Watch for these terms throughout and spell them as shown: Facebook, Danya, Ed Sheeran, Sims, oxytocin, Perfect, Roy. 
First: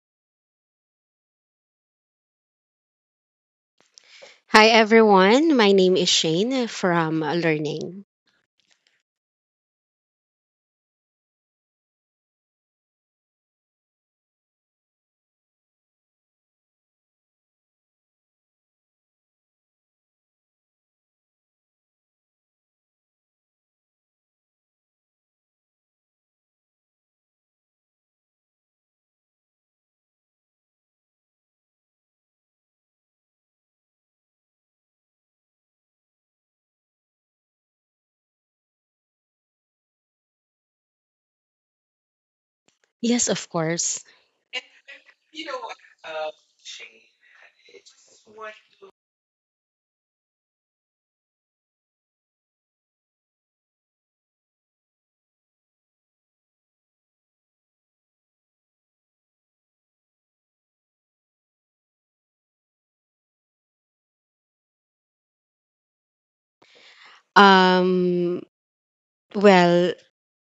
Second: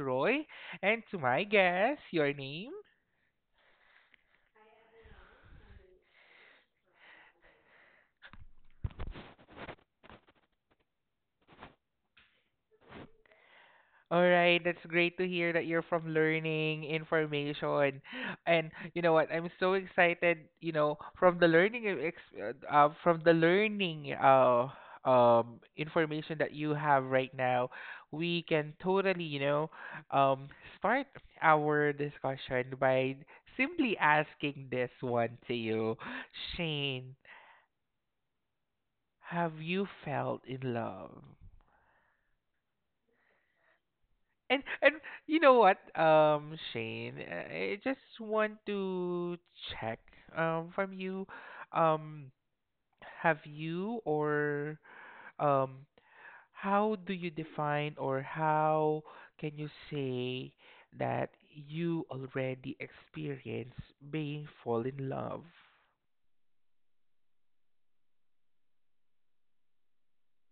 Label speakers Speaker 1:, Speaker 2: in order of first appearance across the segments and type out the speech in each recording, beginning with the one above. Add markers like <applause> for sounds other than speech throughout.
Speaker 1: Roy, and to my guest, your name?
Speaker 2: Hi everyone, my name is Shane from Learning.
Speaker 1: All right, that's great to hear that you're from learning information, and you know what? I'm so excited. You know, from the learning, e- ex- from the learning, information that you have right now, we can totally, um, start our discussion by simply asking this one to you, Shane. Have you felt in love?
Speaker 2: Yes, of course.
Speaker 1: And you know what, Shane, I just want to check from you, um, have you or um, how do you define, or how can you say that you already experience being fall in love?
Speaker 2: Um, well,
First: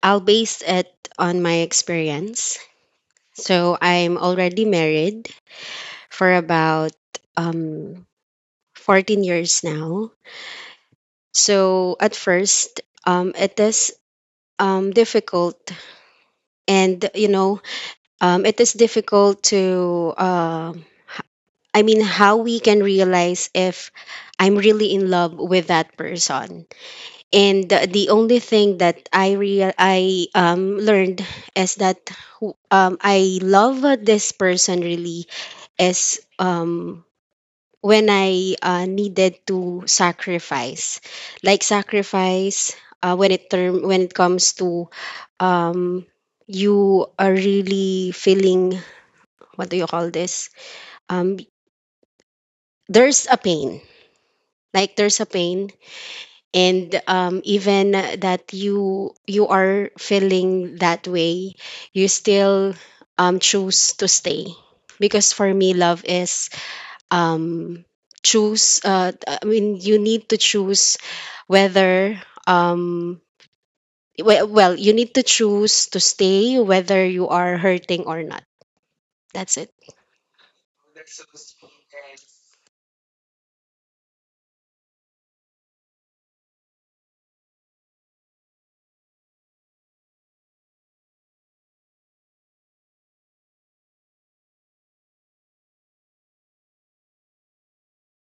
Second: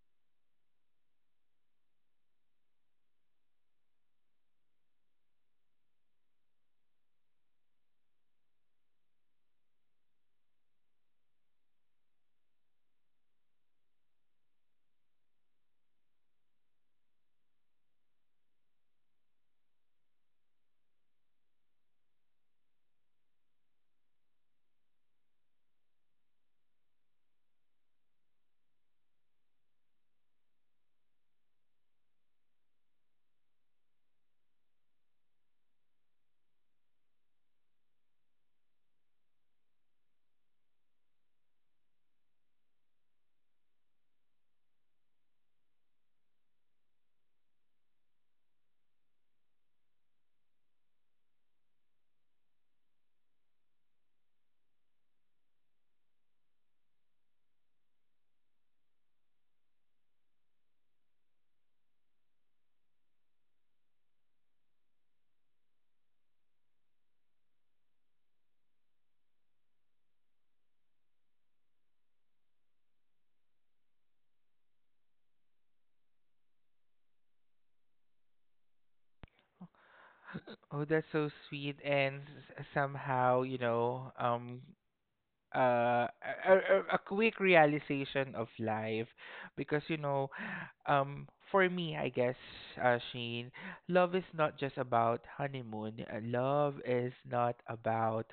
Speaker 2: I'll base it on my experience. So I'm already married for about um, 14 years now. So at first, it is difficult, and it is difficult to. I mean, how we can realize if I'm really in love with that person, and the only thing that I learned is that I love this person really is when I needed to sacrifice, like sacrifice when it term when it comes to um you are really feeling, what do you call this, um there's a pain, like there's a pain, and even that you are feeling that way, you still choose to stay, because for me love is, um, choose, I mean you need to choose whether, well, you need to choose to stay whether you are hurting or not. That's it.
Speaker 1: Oh, that's so sweet and somehow, a quick realization of life, because for me, I guess, sheen, love is not just about honeymoon. Love is not about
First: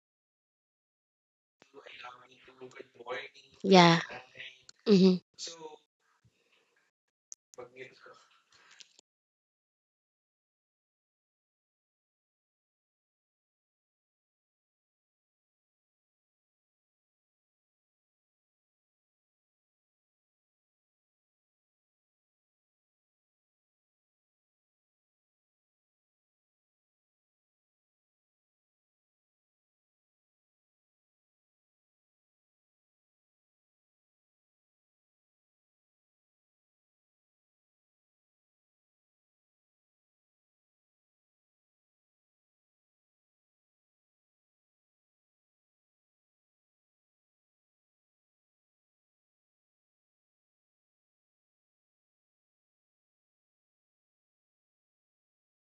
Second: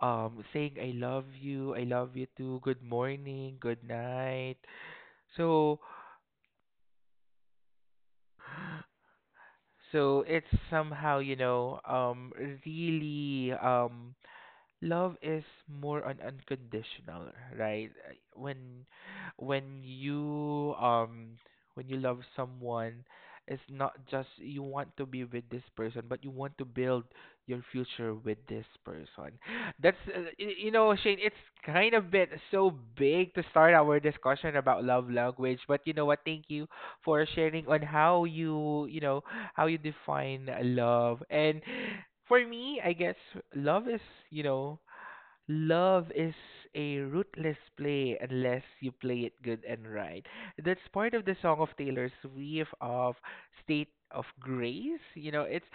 Speaker 1: saying, I love you, I love you too, good morning, good
Speaker 2: Yeah.
Speaker 1: night.
Speaker 2: Mm-hmm.
Speaker 1: So so, it's somehow, really, love is more on unconditional, right? When you um when you love someone, it's not just you want to be with this person, but you want to build your future with this person. That's you know, Shane, it's kind of bit so big to start our discussion about love language, but you know what? Thank you for sharing on how how you define love. And for me, I guess love is, you know, love is, a rootless play unless you play it good and right. That's part of the song of Taylor Swift, of State of Grace. It's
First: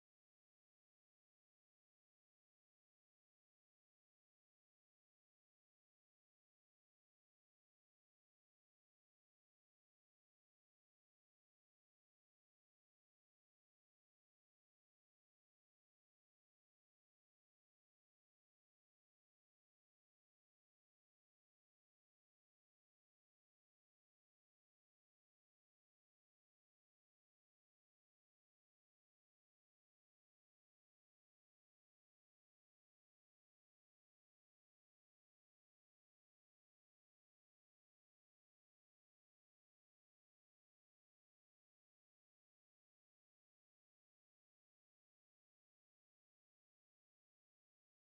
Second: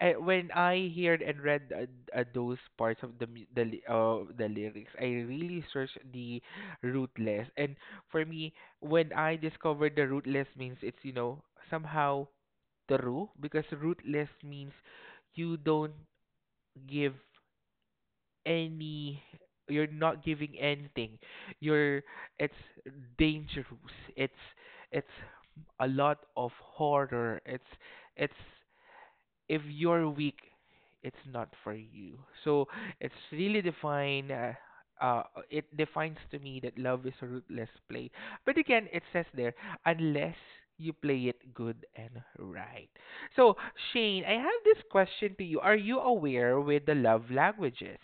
Speaker 1: when I heard and read those parts of the the lyrics, I really searched the rootless. And for me, when I discovered the rootless means, it's, somehow true, because rootless means you don't give any, you're not giving anything, you're, it's dangerous, it's it's a lot of horror, it's, if you're weak, it's not for you. So it's really define. Uh, it defines to me that love is a ruthless play. But again, it says there, unless you play it good and right. So Shane, I have this question to you. Are you aware with the love languages?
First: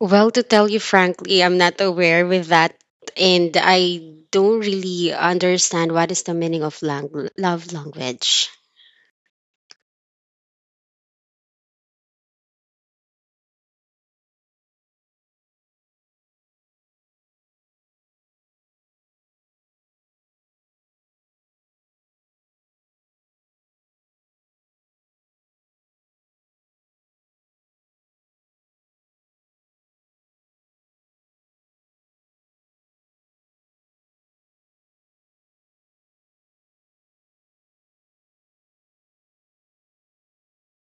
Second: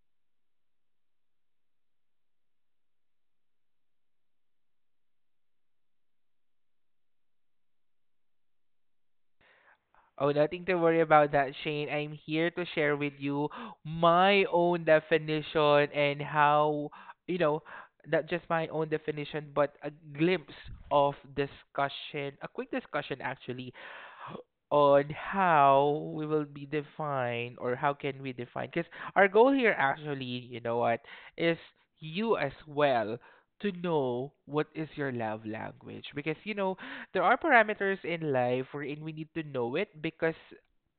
Speaker 2: Well, to tell you frankly, I'm not aware with that, and I don't really understand what is the meaning of love language.
Speaker 1: Oh, nothing to worry about that, Shane. I'm here to share with you my own definition, and how, you know, not just my own definition, but a glimpse of discussion, a quick discussion actually, on how we will be defined, or how can we define, because our goal here actually, you know what, is you as well to know what is your love language. Because there are parameters in life wherein we need to know it, because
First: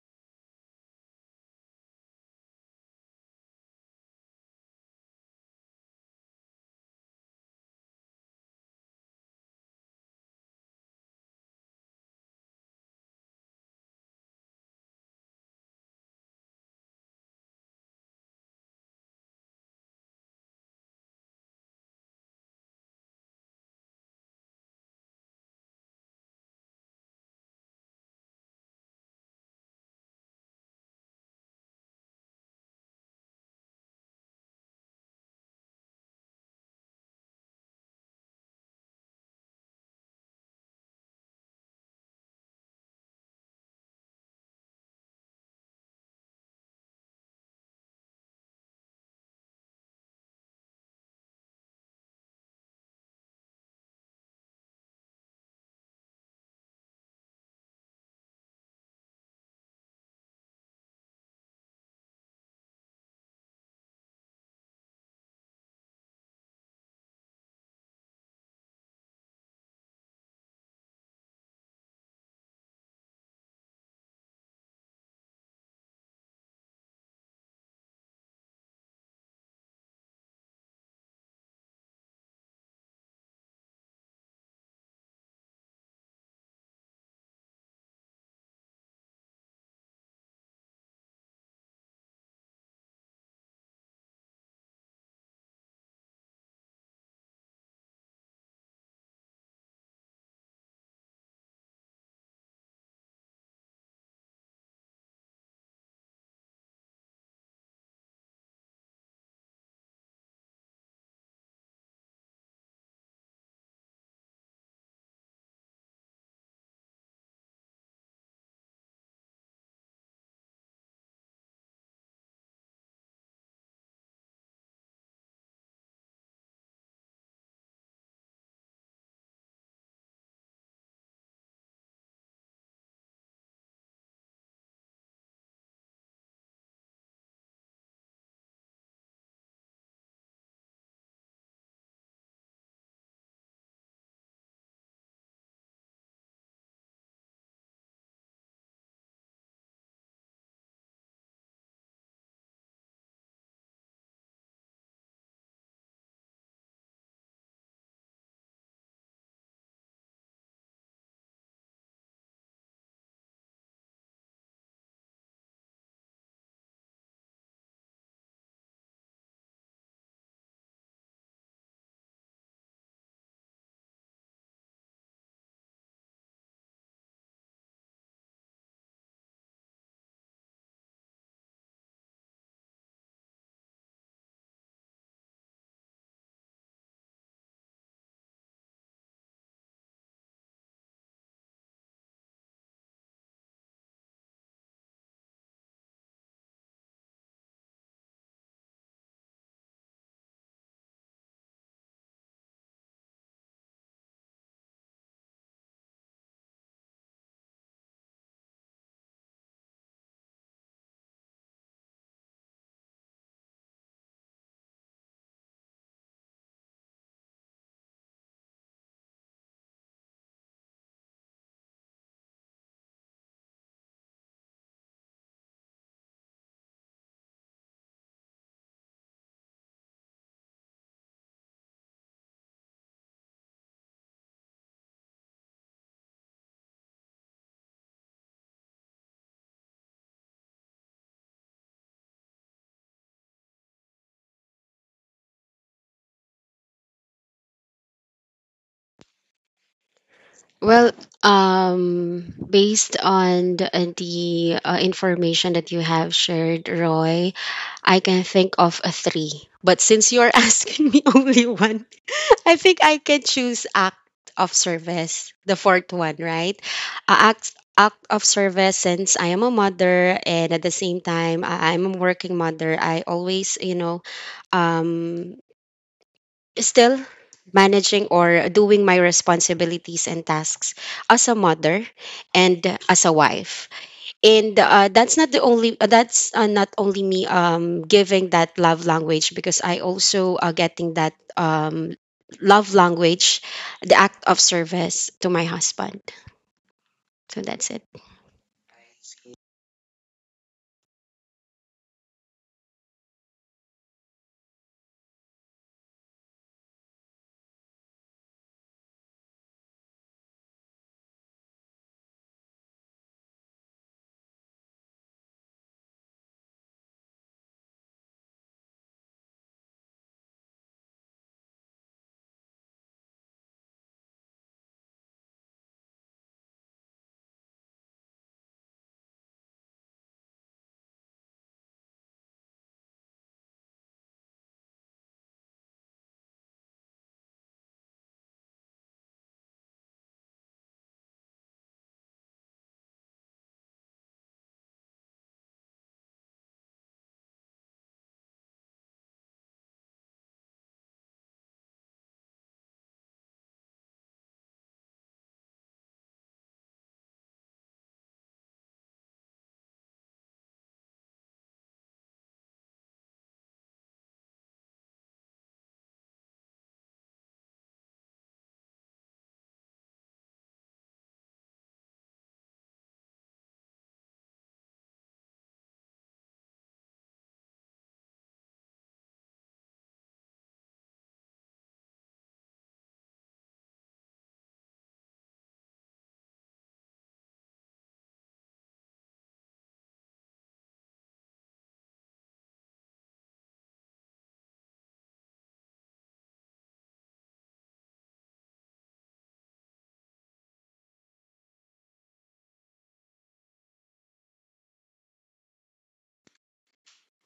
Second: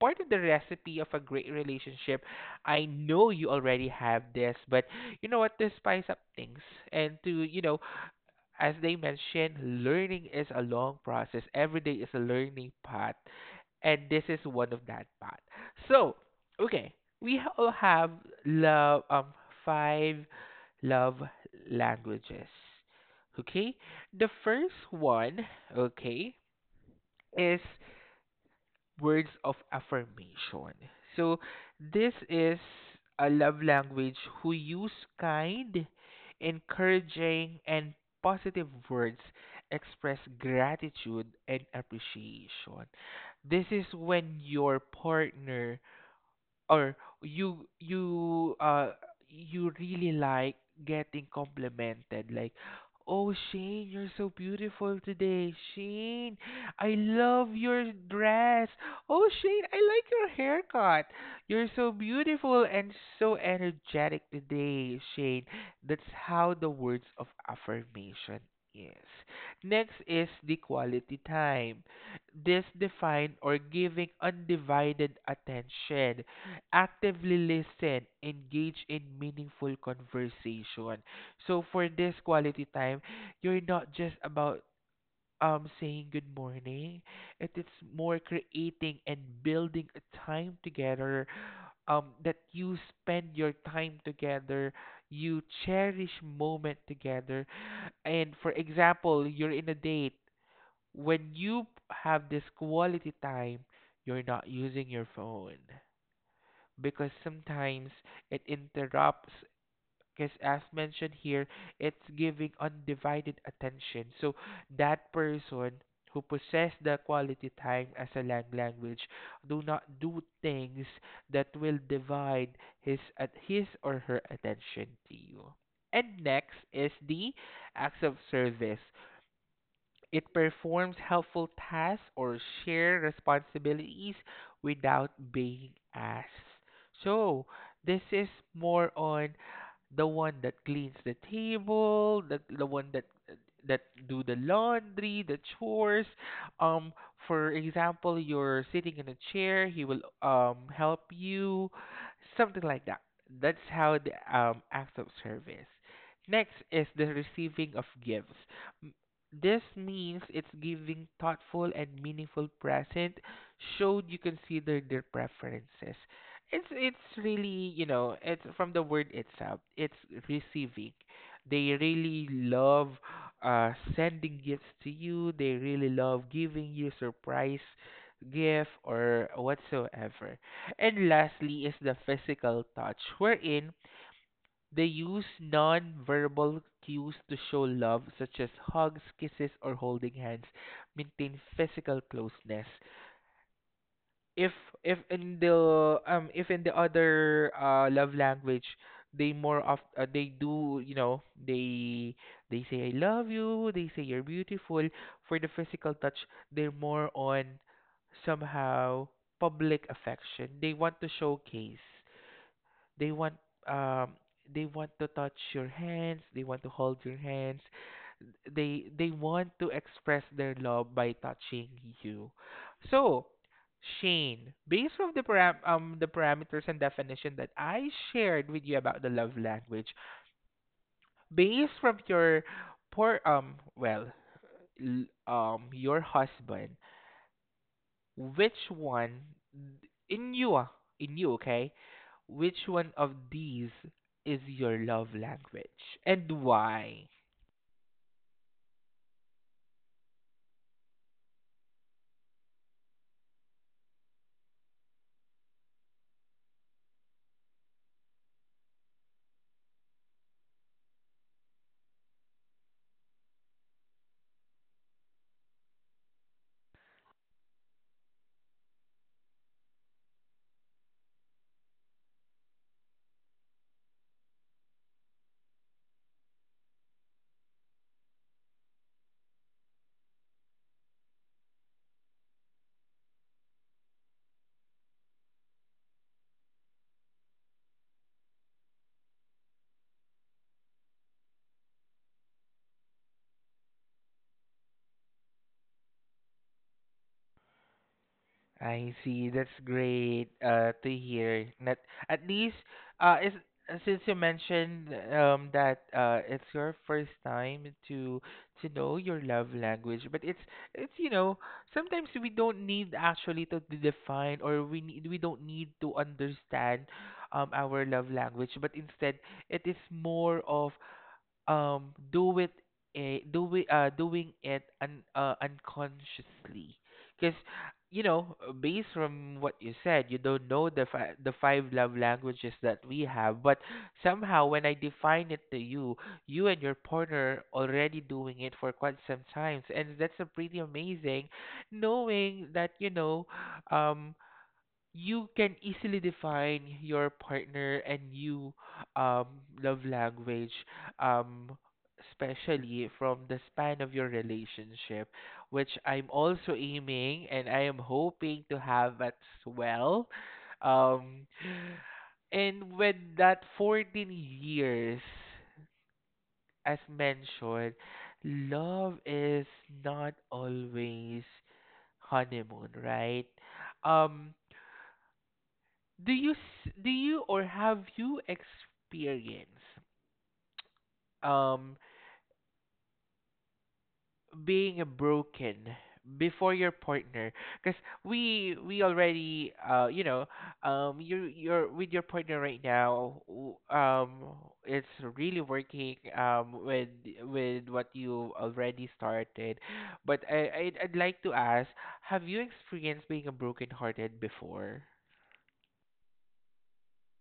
Speaker 1: part of the recipe of a great relationship, I know you already have this, but you know what, to spice up things, and to, as they mentioned, learning is a long process, every day is a learning path, and this is one of that part. So, okay, all have love five love languages. Okay? The first one, okay, is words of affirmation. So this is a love language who use kind, encouraging, and positive words, express gratitude and appreciation. This is when your partner, or you you uh you really like getting complimented, like, oh Shane, you're so beautiful today, Shane, I love your dress, oh Shane, I like your haircut, you're so beautiful and so energetic today, Shane. That's how the words of affirmation is. Next is the quality time. This define, or giving undivided attention, actively listen, engage in meaningful conversation. So for this quality time, you're not just about saying good morning. It is more creating and building a time together, that you spend your time together, you cherish moment together. And for example, you're in a date. When you have this quality time, you're not using your phone, because sometimes it interrupts, because as mentioned here, it's giving undivided attention, so that person who possess the quality time as a language do not do things that will divide his or her attention to you. And next is the acts of service. It performs helpful tasks or shared responsibilities without being asked. So, this is more on the one that cleans the table, the one that do the laundry, the chores. Um, for example, you're sitting in a chair, he will help you, something like that. That's how the acts of service. Next is the receiving of gifts. This means it's giving thoughtful and meaningful present, showed you consider their preferences. It's really, it's from the word itself. It's receiving. They really love sending gifts to you. They really love giving you surprise gift or whatsoever. And lastly is the physical touch, wherein they use non-verbal cues to show love, such as hugs, kisses, or holding hands. Maintain physical closeness. If if in the other love language, they more of they do they say I love you. They say you're beautiful. For the physical touch, they're more on somehow public affection. They want to showcase. They want um they want to touch your hands, they want to hold your hands, they want to express their love by touching you. So Shane, based on the parameters and definition that I shared with you about the love language, based from your poor um well l- your husband, which one in you, ah, in you, okay? Which one of these is your love language, and why?
Speaker 2: Well, based on the information that you have shared, Roy, I can think of a three. But since you're <laughs> asking me only one, I think I can choose act of service, the fourth one, right? Act of service, since I am a mother and at the same time I'm a working mother. I always, you know, um, still managing or doing my responsibilities and tasks as a mother and as a wife. And that's not the only that's not only me giving that love language, because I also getting that love language, the act of service, to my husband. So that's it.
Speaker 1: I see. That's great to hear. That at least is, since you mentioned, that, it's your first time to know your love language, but it's, you know, sometimes we don't need actually to define, or we don't need to understand, our love language, but instead it is more of do it a do it, doing it un, unconsciously. Because based from what you said, you don't know the five love languages that we have, but somehow when I define it to you, you and your partner already doing it for quite some times, and that's a pretty amazing, knowing that, um you can easily define your partner and you um love language, um especially from the span of your relationship, which I'm also aiming, and I am hoping to have as well. um and with that 14 years, as mentioned, love is not always honeymoon, right? um do you, or have you experienced, um being broken before your partner? Because we already, you're with your partner right now, it's really working, with what you already started. But I'd like to ask, have you experienced being broken hearted before?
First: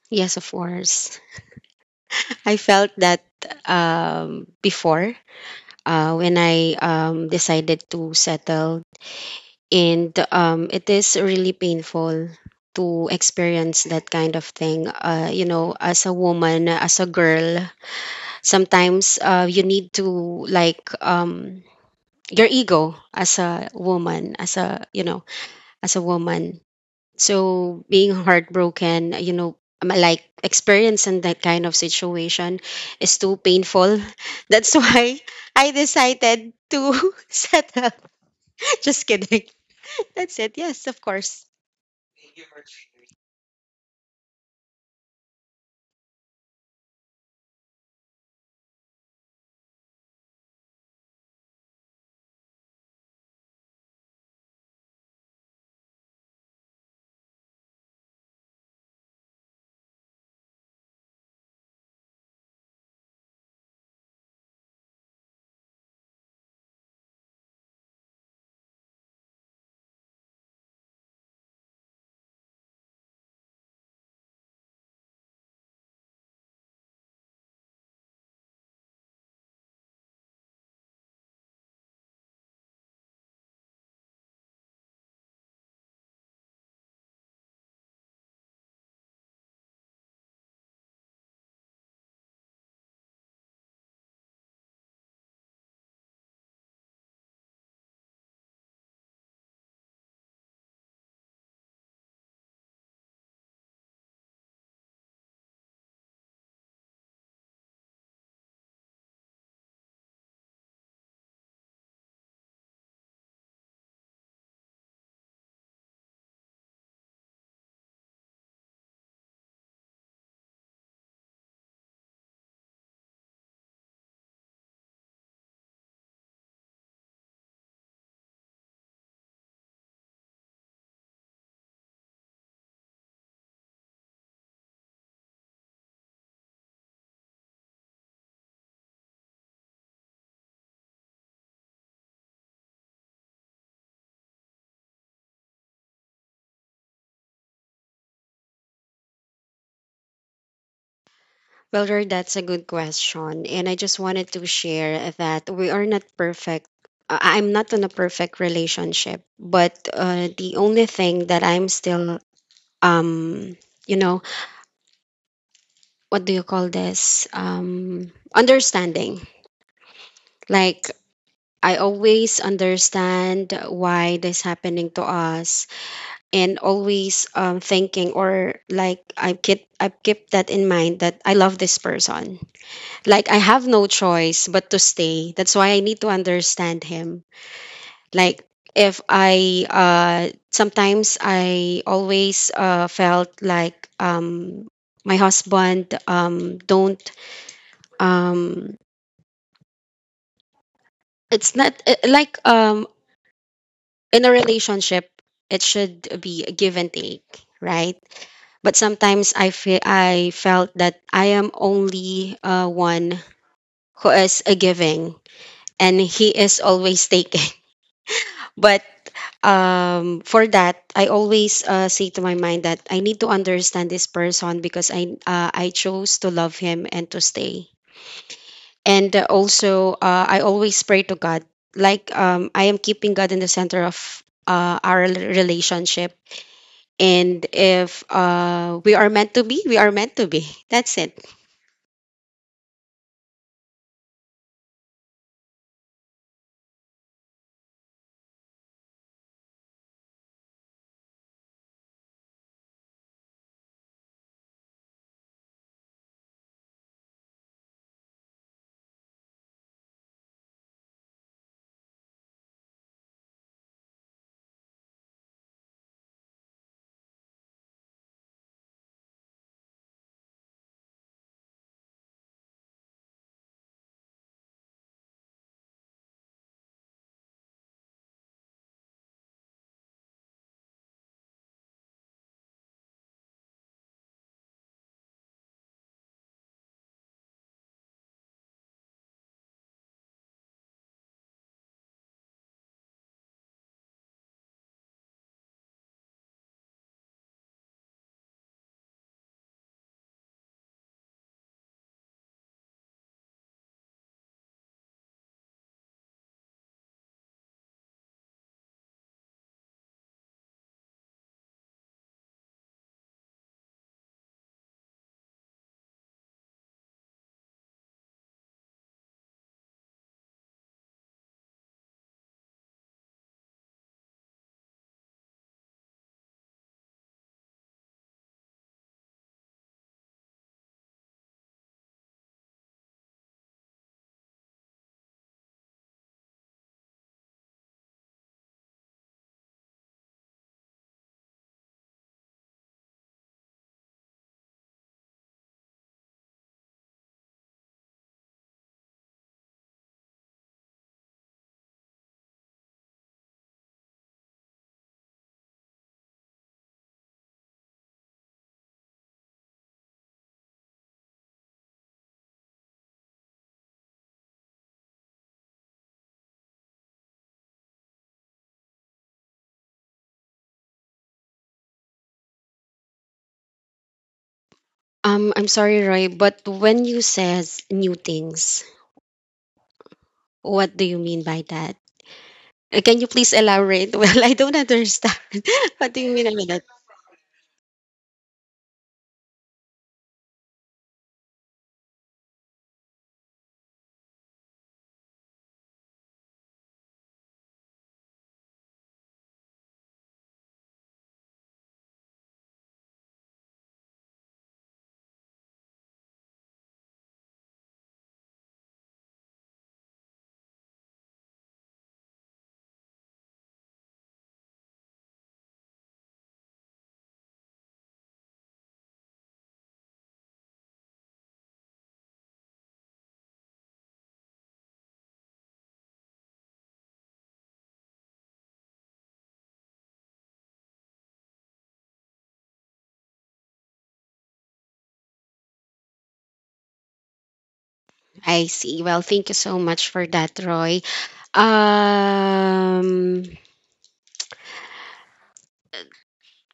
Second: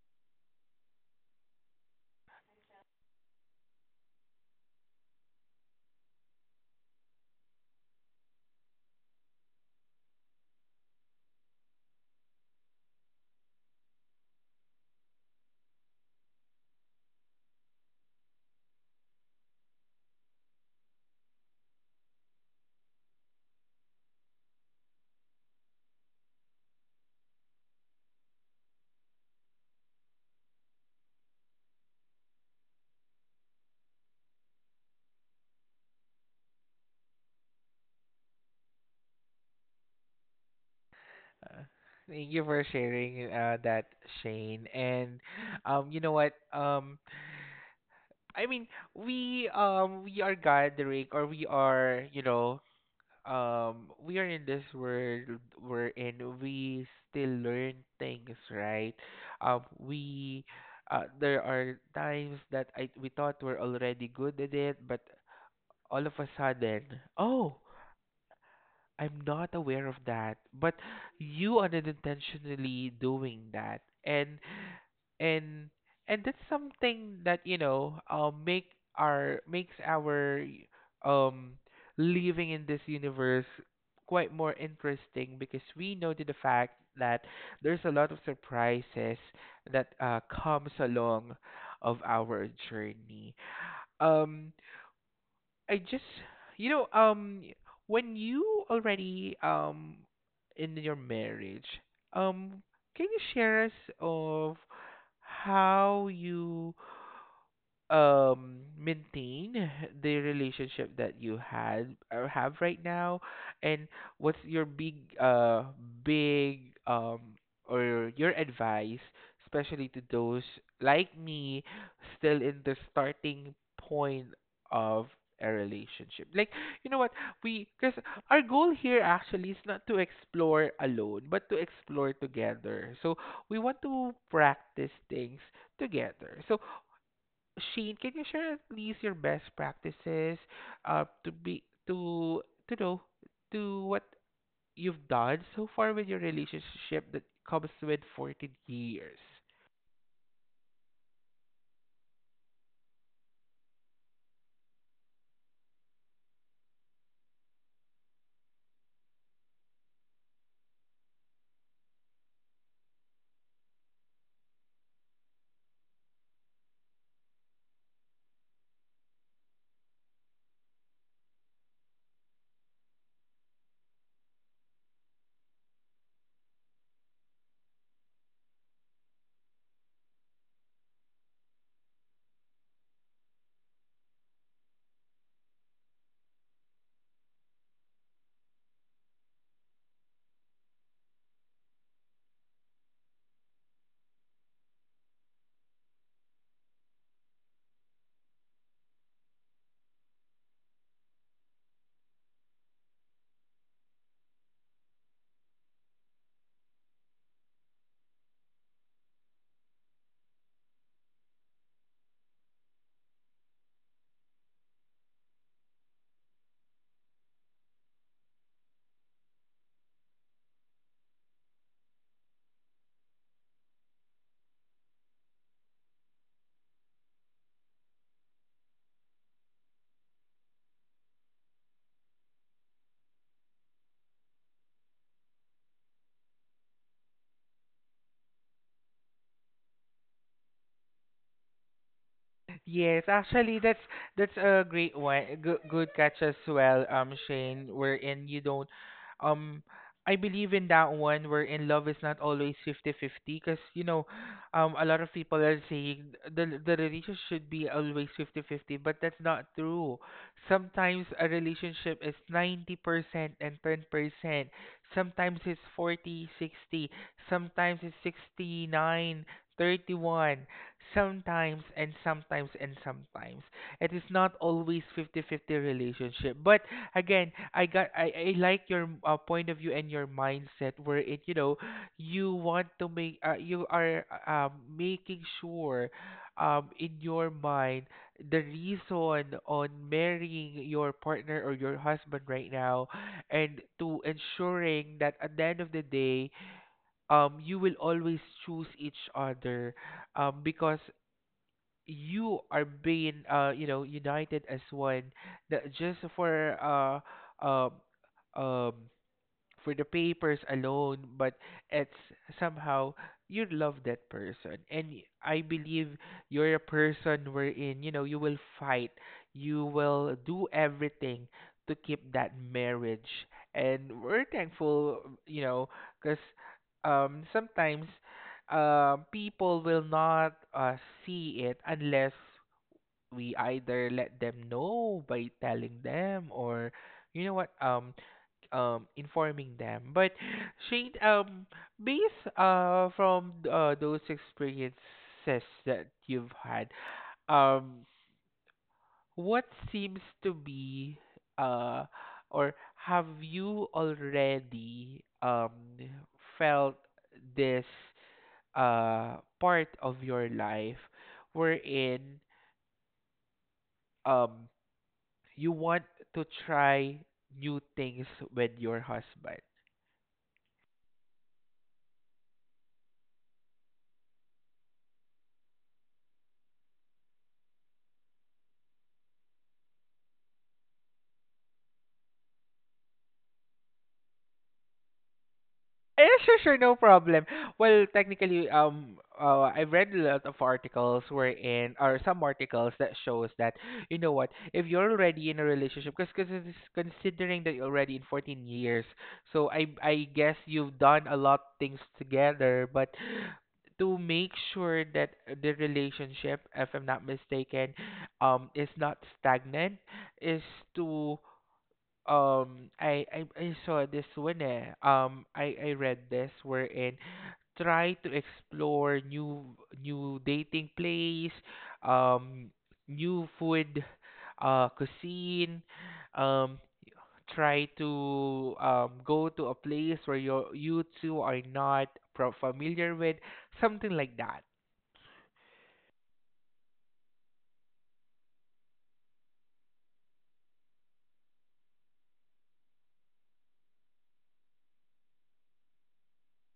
Speaker 2: Yes, of course. <laughs> I felt that before, when I decided to settle. And it is really painful to experience that kind of thing. You know, as a woman, as a girl, sometimes you need to, like um, your ego as a woman, as a you know, as a woman. So being heartbroken, you know, like experiencing that kind of situation is too painful. <laughs> That's why I decided to <laughs> settle. <laughs> Just kidding. <laughs> That's it. Yes, of course.
Speaker 1: Uh, Thank you for sharing that, Shane. And you know what? I mean, we, we are gathering, or we are in this world wherein we still learn things, right? We there are times that I we thought we're already good at it, but all of a sudden, oh, I'm not aware of that, but you are unintentionally doing that, and, and and that's something that, makes our um living in this universe quite more interesting, because we know to the fact that there's a lot of surprises that comes along of our journey. Um, I just, you know, um, when you already, in your marriage, um, can you share us of how you maintain the relationship that you had or have right now, and what's your big uh big or your advice, especially to those like me still in the starting point of a relationship? Like, you know what, we because our goal here actually is not to explore alone, but to explore together. So we want to practice things together. So Shane, can you share at least your best practices, to be to to know to what you've done so far with your relationship that comes with 14 years?
Speaker 2: Well, Roy, that's a good question. And I just wanted to share that we are not perfect. I'm not in a perfect relationship, but the only thing that I'm still, um, you know, what do you call this? Understanding. Like, I always understand why this happening to us, and always thinking, or like I keep that in mind that I love this person, like I have no choice but to stay. That's why I need to understand him. Like, if I sometimes I always felt like my husband don't, um it's not in a relationship it should be a give and take, right? But sometimes I felt that I am only one who is a giving, and he is always <laughs> taking. But for that, I always say to my mind that I need to understand this person, because I chose to love him and to stay. And also, I always pray to God, like I am keeping God in the center of our relationship. And if we are meant to be, we are meant to be. <laughs> That's it.
Speaker 1: Yes, actually, that's a great one. Good, good catch as well, Shane. Wherein you don't, um, I believe in that one. Wherein love is not always 50-50, because a lot of people are saying the relationship should be always 50-50, but that's not true. Sometimes a relationship is 90% and 10%. Sometimes it's 40-60. Sometimes it's 69, 31. Sometimes it is not always 50-50 relationship. But again, I like your point of view and your mindset where it you know you want to make you are making sure in your mind the reason on marrying your partner or your husband right now, and to ensuring that at the end of the day you will always choose each other, because you are being united as one. That just um for the papers alone, but it's somehow you love that person. And I believe you're a person wherein, you will fight, you will do everything to keep that marriage. And we're thankful, you know, because sometimes people will not see it unless we either let them know by telling them or you know what informing them. But Shane, based from those experiences that you've had, um, what seems to be uh or have you already felt this part of your life wherein um you want to try new things with your husband?
Speaker 2: I'm sorry, Roy, but when you says new things, what do you mean by that? Can you please elaborate? <laughs> Well, I don't understand. <laughs> What do
Speaker 1: Yeah,
Speaker 2: you
Speaker 1: <laughs>
Speaker 2: mean
Speaker 1: sure,
Speaker 2: by
Speaker 1: sure,
Speaker 2: that?
Speaker 1: no problem. Well, technically, I've read a lot of articles wherein, or some articles that shows that, you know what, if you're already in a relationship, because considering that you're already in 14 years, so I guess you've done a lot things together, but to make sure that the relationship, if I'm not mistaken, is not stagnant, is to I saw this one eh. I read this wherein try to explore new dating place, um new food cuisine, um try to go to a place where you two are not pro familiar with, something like that.
Speaker 2: I see. Well, thank you so much for that, Roy. Um,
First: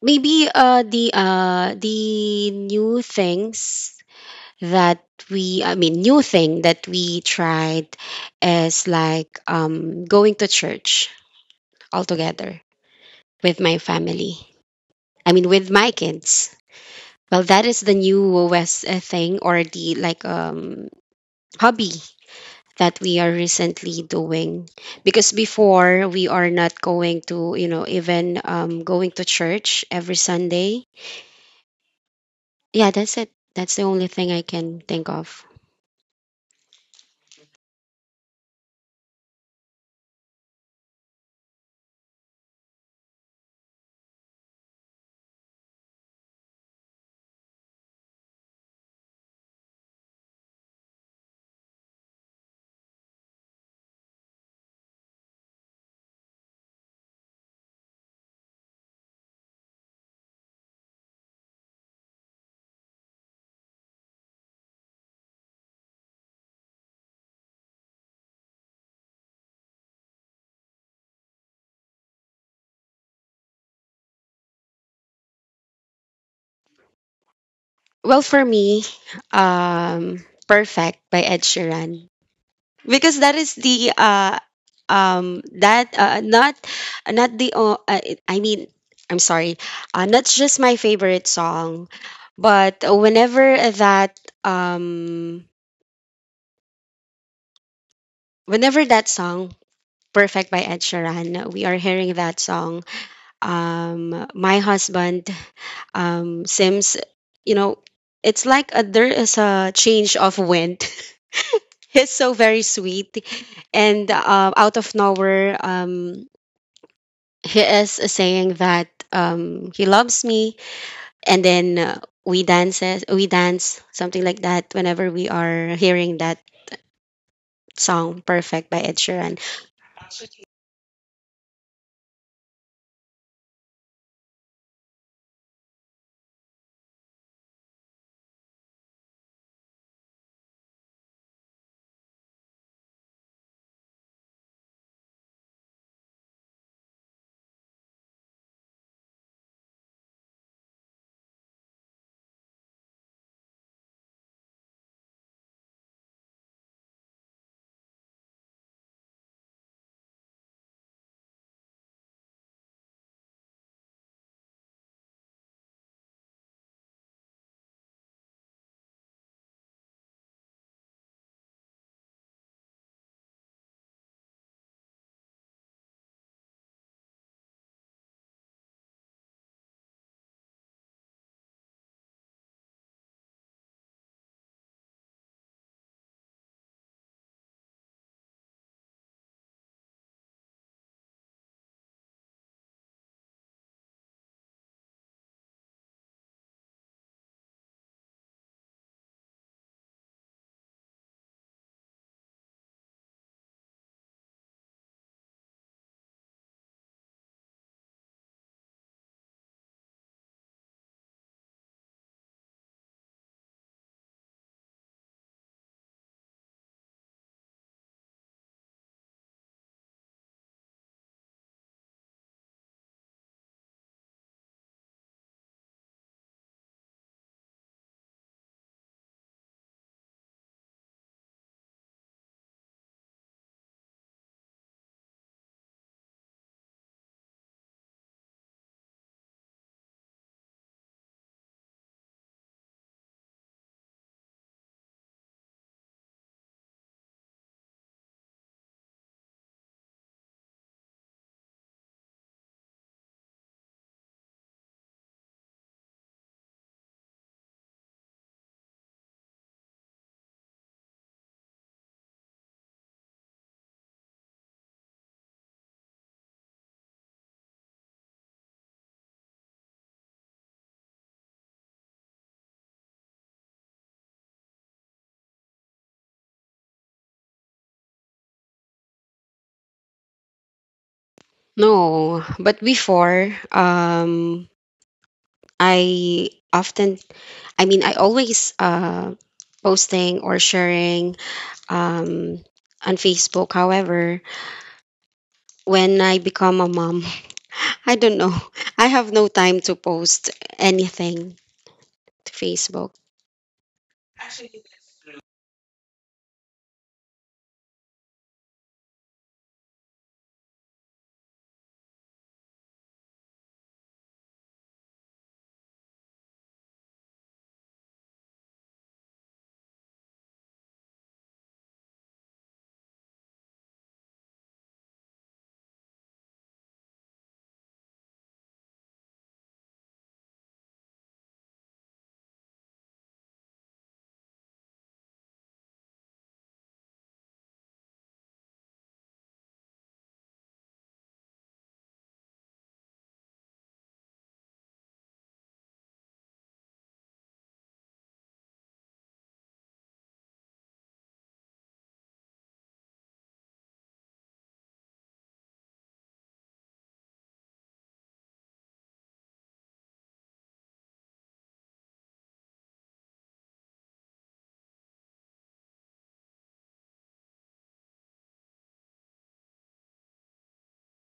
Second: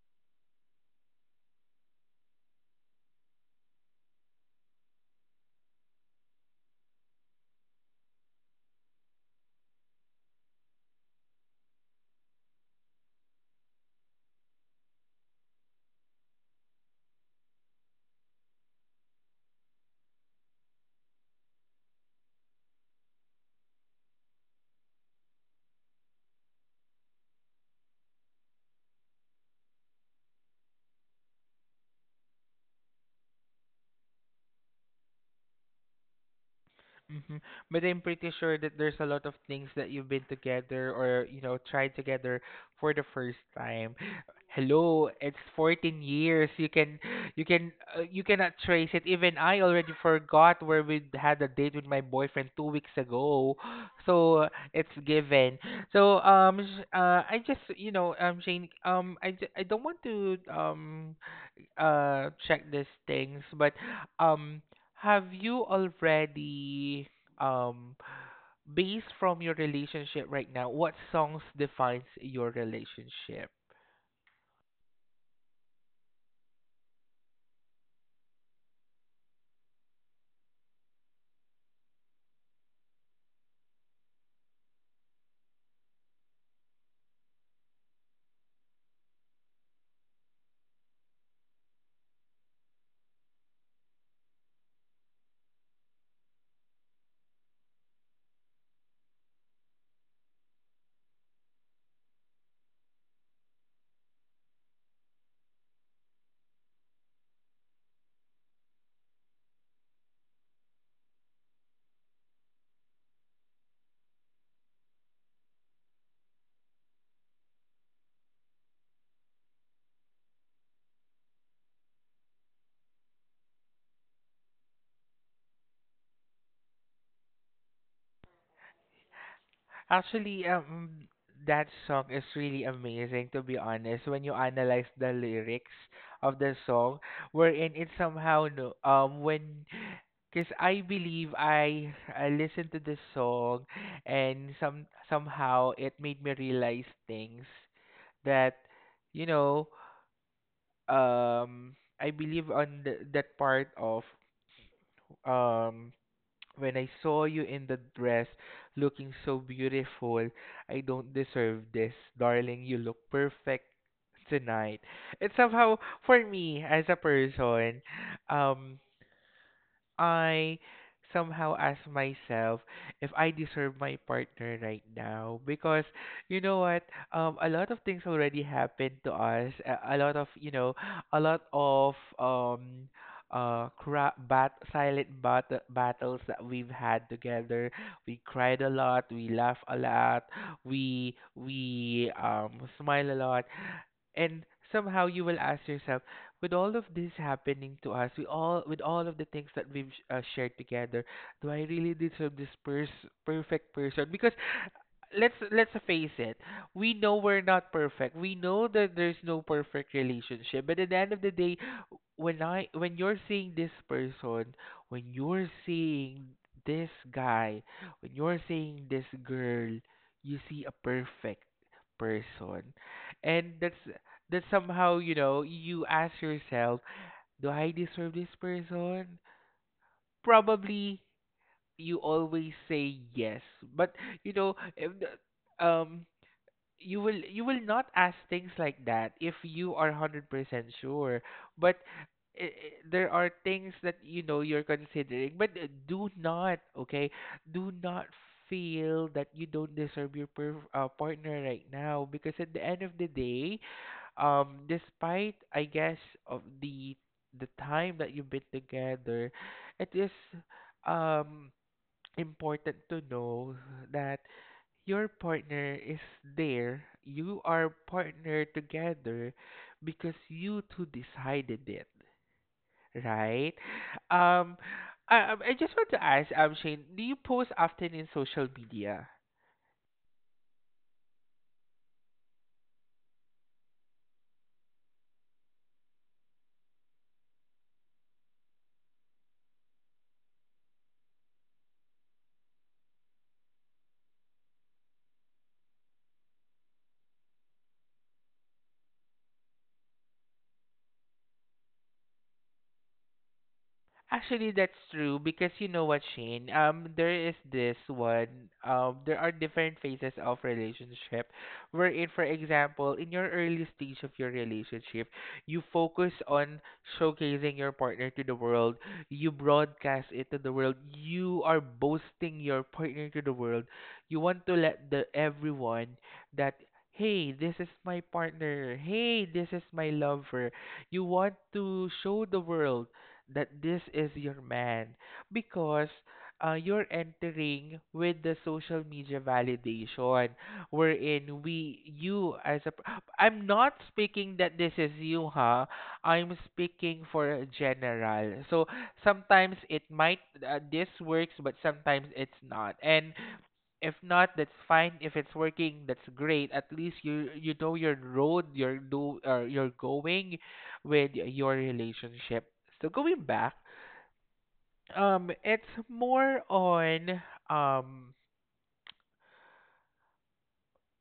Speaker 2: Maybe the new things that we I mean new thing that we tried is like going to church all together with my family. I mean with my kids. Well, that is the newest thing, or the like hobby that we are recently doing, because before we are not going to, you know, even going to church every Sunday. Yeah, that's it. That's the only thing I can think of.
Speaker 1: hmm But I'm pretty sure that there's a lot of things that you've been together or, you know, tried together for the first time. Hello, it's 14 years. You can, you cannot trace it. Even I already forgot where we had a date with my boyfriend 2 weeks ago. <gasps> So it's given. So I just, you know, Shane, I don't want to check these things, but um have you already um based from your relationship right now, what songs defines your relationship?
Speaker 2: Well, for me, um Perfect by Ed Sheeran, because that is the that not not the o- I mean I'm sorry not just my favorite song. But that um whenever that song, Perfect by Ed Sheeran, we are hearing that song, my husband, Sims, you know, it's like a, there is a change of wind. <laughs> He's so very sweet. And out of nowhere, he is saying that he loves me. And then we dance, something like that, whenever we are hearing that song, Perfect by Ed Sheeran.
Speaker 1: Actually, that song is really amazing, to be honest. When you analyze the lyrics of the song, wherein it somehow no when because I believe I listened to the song and somehow it made me realize things that, you know um I believe on that part of, um when I saw you in the dress looking so beautiful, I don't deserve this, darling, you look perfect tonight. It's somehow for me as a person, um I somehow ask myself if I deserve my partner right now, because you know what, a lot of things already happened to us. A lot of, you know, a lot of silent battles that we've had together. We cried a lot, we laughed a lot, we smile a lot. And somehow you will ask yourself, with all of this happening to us, we all with all of the things that we've shared together, do I really deserve this perfect person? Because let's face it. We know we're not perfect. We know that there's no perfect relationship. But at the end of the day, when you're seeing this person, when you're seeing this guy, when you're seeing this girl, you see a perfect person. And that's somehow, you know, you ask yourself, do I deserve this person? Probably you always say yes. But you know, if the, you will not ask things like that if you are 100% sure. But i i- there are things that, you know, you're considering, but do not, okay, do not feel that you don't deserve your partner right now, because at the end of the day, despite, I guess, of the time that you've been together, it is um important to know that your partner is there. You are partnered together because you two decided it, right? Um, I just want to ask, Shane, do you post often in social media?
Speaker 2: No, but before, I often, I mean, I always posting or sharing um, on Facebook. However, when I become a mom, <laughs> I don't know. I have no time to post anything to Facebook.
Speaker 1: Actually, that's true because you know what, Shane? There is this one. There are different phases of relationship, wherein, for example, in your early stage of your relationship, you focus on showcasing your partner to the world. You broadcast it to the world. You are boasting your partner to the world. You want to let the everyone that. Hey, this is my partner. Hey, this is my lover. You want to show the world that this is your man because you're entering with the social media validation wherein we you as a I'm not speaking that this is you, huh, I'm speaking for a general. So sometimes it might this works, but sometimes it's not. And if not, that's fine. If it's working, that's great. At least you know your road you're do or you're going with your relationship. So going back, it's more on um